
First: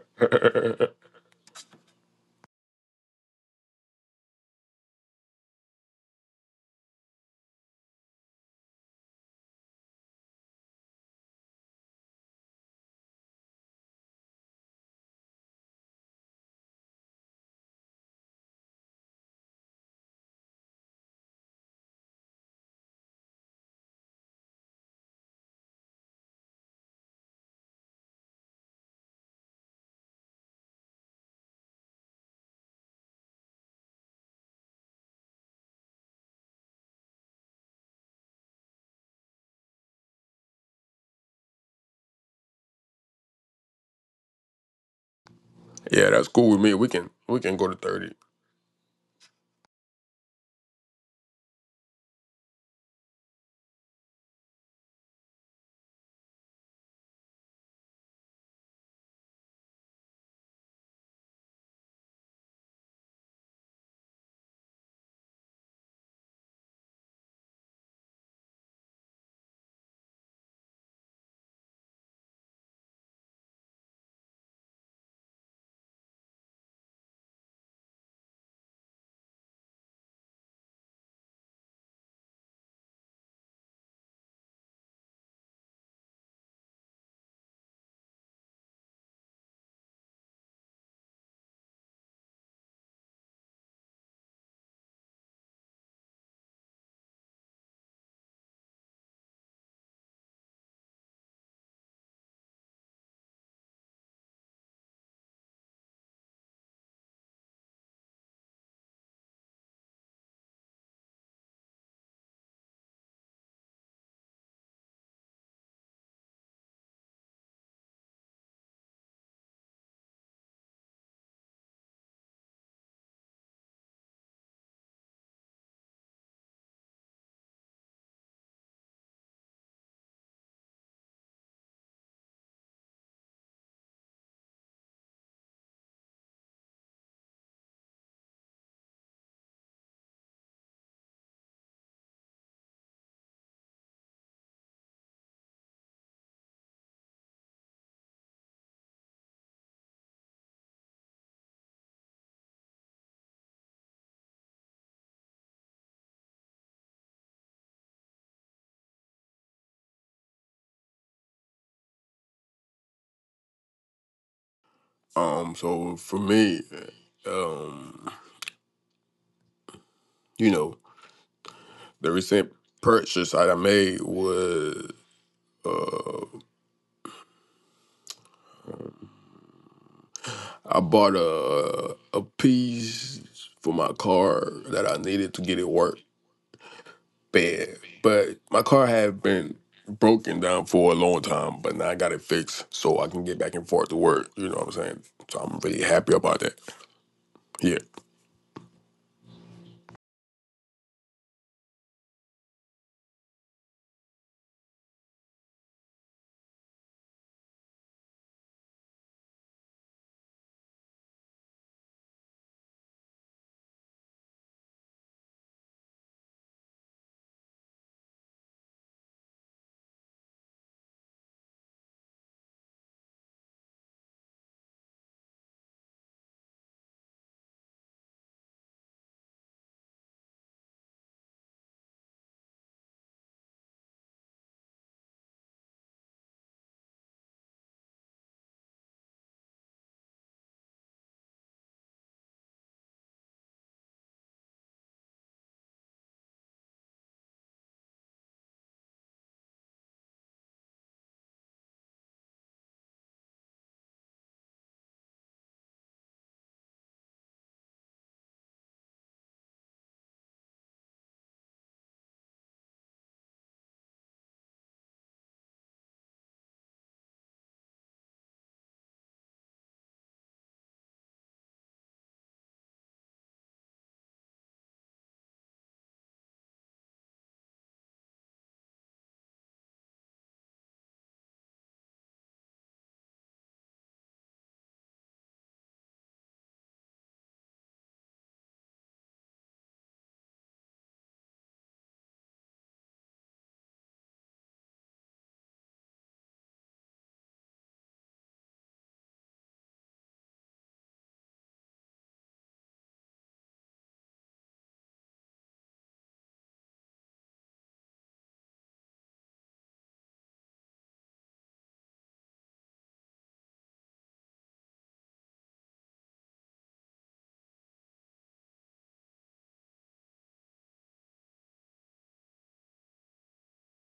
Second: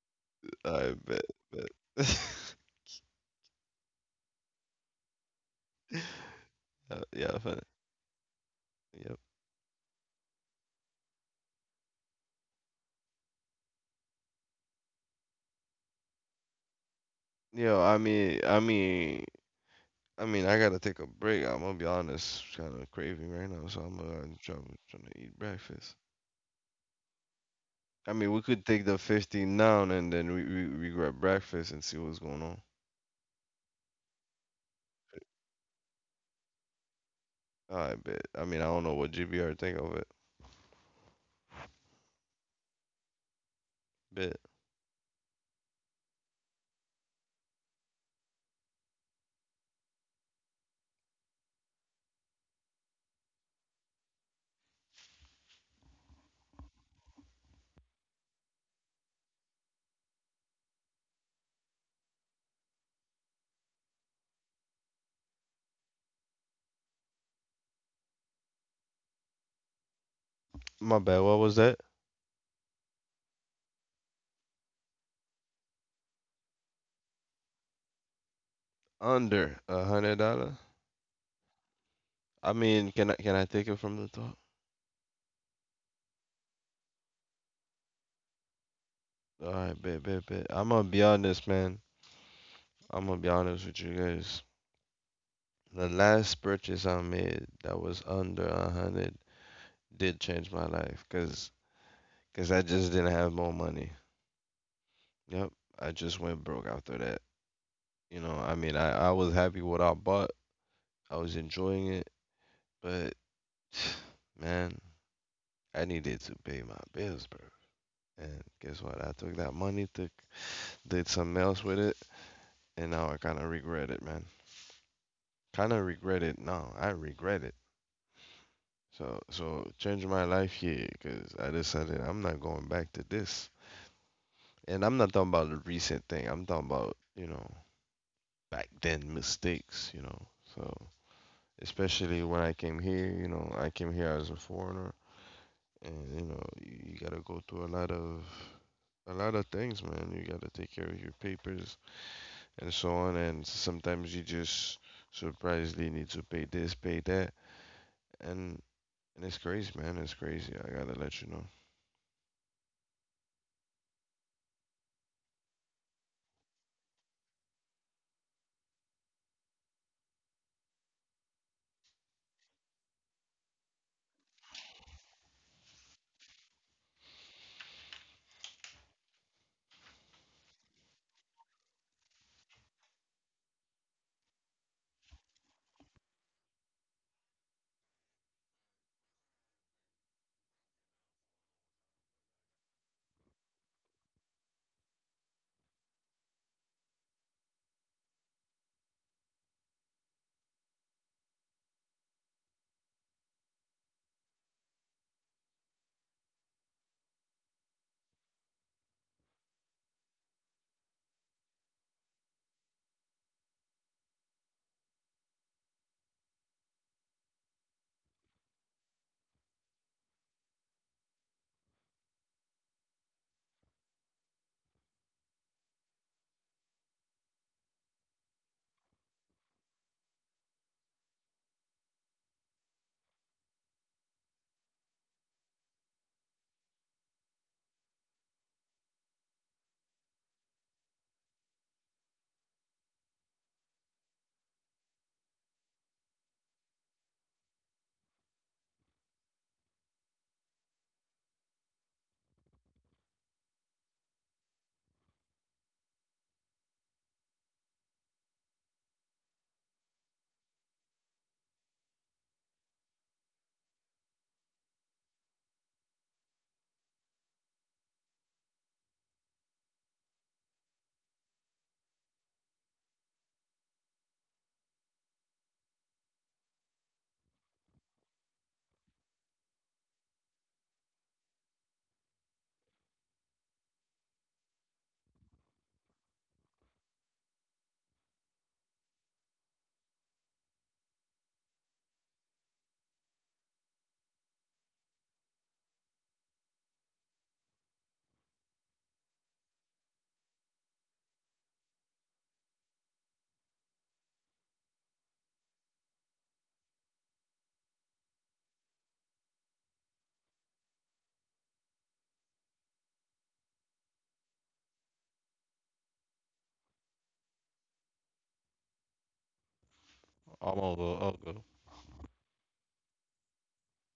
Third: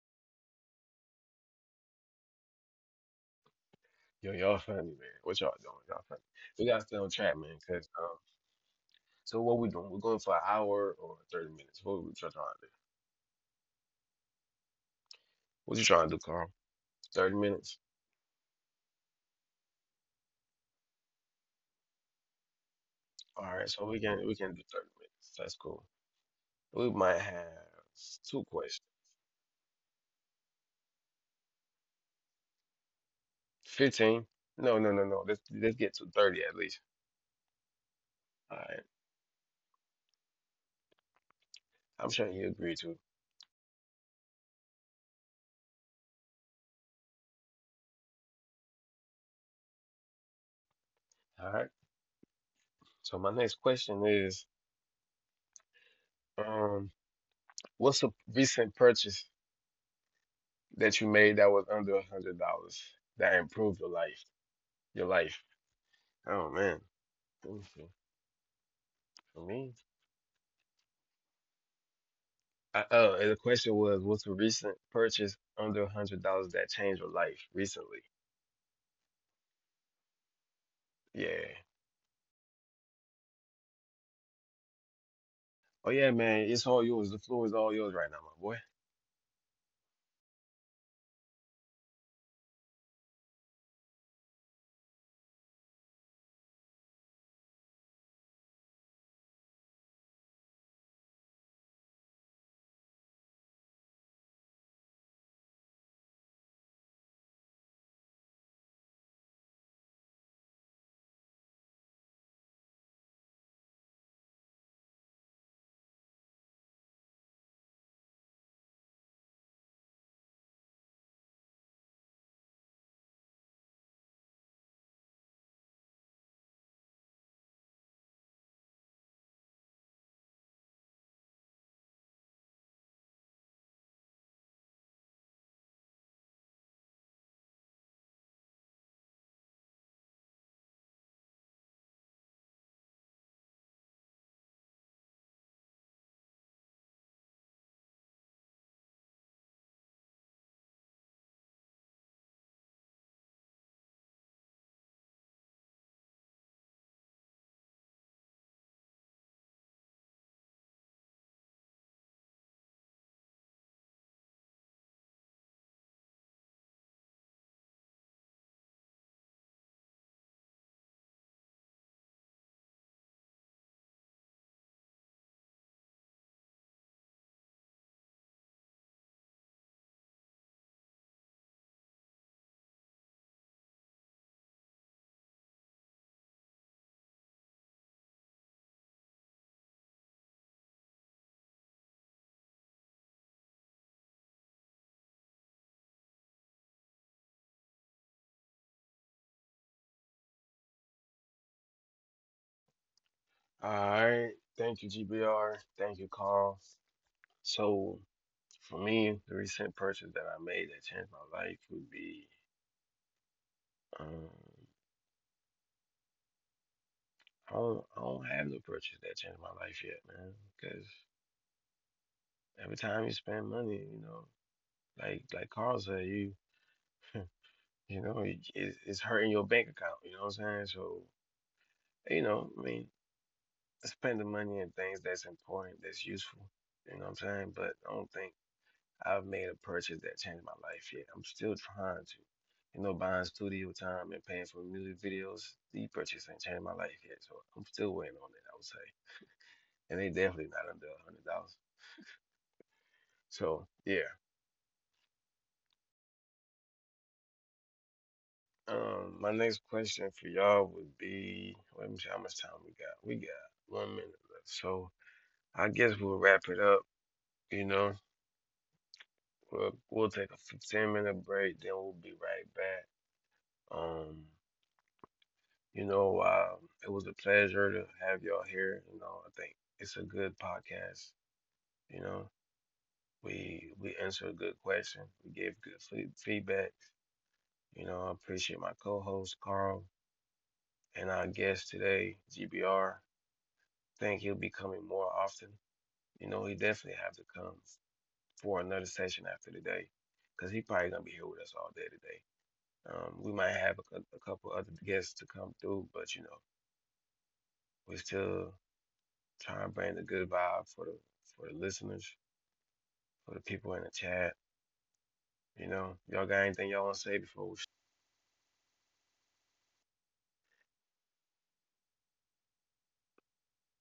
I bet, but yo, y'all funny, man. What y'all doing? Y'all funny. We gotta stay on yeah, track, yeah, man. funny. Cause Yeah. so what we doing? We're going for an hour or 30 minutes. What we trying to do? What you trying to do, Carl? 30 minutes. Yo, I mean, I gotta take a break. I'm gonna be honest, kind of craving All right, right so now, we so I'm can we can gonna do try thirty trying minutes. to That's eat cool. breakfast. We might have I mean, two we could questions. take the 15 now and then we grab breakfast and see what's going on. 15? No, no, no, no. Let's get to 30 at least. I bet. I All mean, I right. don't know what GBR think of it. I'm sure you agree to. Bet. yeah, that's cool with me. We can go to 30. All right. So my next question is, um, what's a recent purchase that you made that was under $100 that improved your life? Your life. Oh, man. Let me see. For me, My bad. What was that? I, and the question was, what's a recent purchase under $100 that changed your life recently? Under $100. Yeah. I mean, can I take it from the top? Oh yeah, man, it's all yours. The floor is all yours right now, my boy. All right, bet, bet, bet. I'm gonna be honest, man. I'm gonna be honest with you guys. The last purchase I made that was under a hundred did change my life because cause I just didn't have more money. Yep. I just went broke after that. You know, I mean, I was happy with what I bought, I was enjoying it, but man, I needed to pay my bills, bro. And guess what? I took that money, to, did something else with it, and now I kind of regret it, man. Kind of regret it now. I regret it. So, so changing my life here because I decided I'm not going back to this. And I'm not talking about the recent thing. I'm talking about, you know, back then mistakes, you know. So especially when I came here, you know, I came here as a foreigner, and you know, you gotta go through a lot of things, man. You gotta take care of your papers and so on, and sometimes you just surprisingly need to pay this, pay that, and and it's crazy, man. It's crazy. I gotta let you know. So for me, um, you know, the recent purchase that I made was I bought a piece for my car that I needed to get it work bad, but my car had been broken down for a long time. But now I got it fixed, so I can get back and forth to work. You know what I'm saying? So I'm really happy about that. Yeah. All right, thank you, GBR. Thank you, Carl. So for me, the recent purchase that I made that changed my life would be, um, I don't have no purchase that changed my life yet, man. Because every time you spend money, you know, like Carl said, you— you know, it's hurting your bank account. You know what I'm saying? So, you know, I mean, spend the money on things that's important, that's useful. You know what I'm saying? But I don't think I've made a purchase that changed my life yet. I'm still trying to. You know, buying studio time and paying for music videos, the purchase ain't changed my life yet. So I'm still waiting on it, I would say. And they definitely not under $100. So yeah. My next question for y'all would be— let me see how much time we got. We got 1 minute left. So I guess we'll wrap it up, you know. We'll take a 15-minute break, then we'll be right back. Um You know, it was a pleasure to have y'all here. You know, I think it's a good podcast. You know, we answered a good question. We gave good feedback. You know, I appreciate my co-host Carl and our guest today, GBR. Think he'll be coming more often. You know, he definitely have to come for another session after today, cause he probably gonna be here with us all day today. We might have a, a couple other guests to come through, but you know, we still trying to bring the good vibe for the listeners, for the people in the chat. You know, y'all got anything y'all want to say before we— I'm all go. I'll go.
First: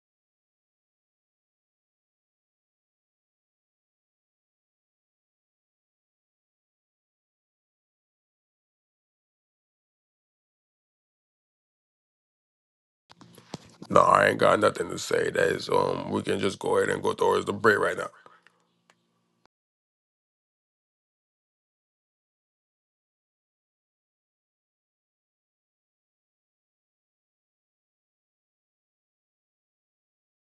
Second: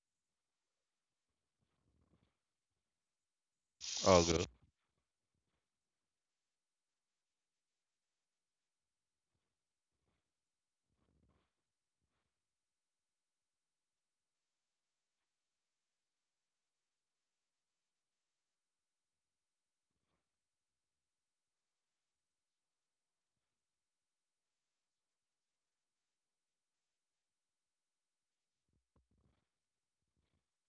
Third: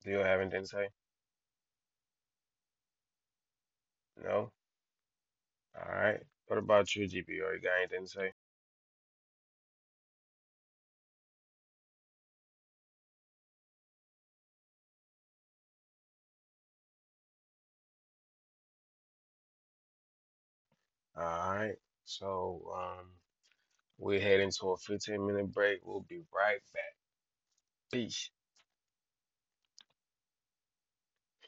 Do you have anything to say? I'll go. No. All right. What about you, GP? You got anything to say? No, I ain't got nothing to say. We can just go ahead and go towards the break right now. All right. So, we're heading to a 15-minute break. We'll be right back. Peace.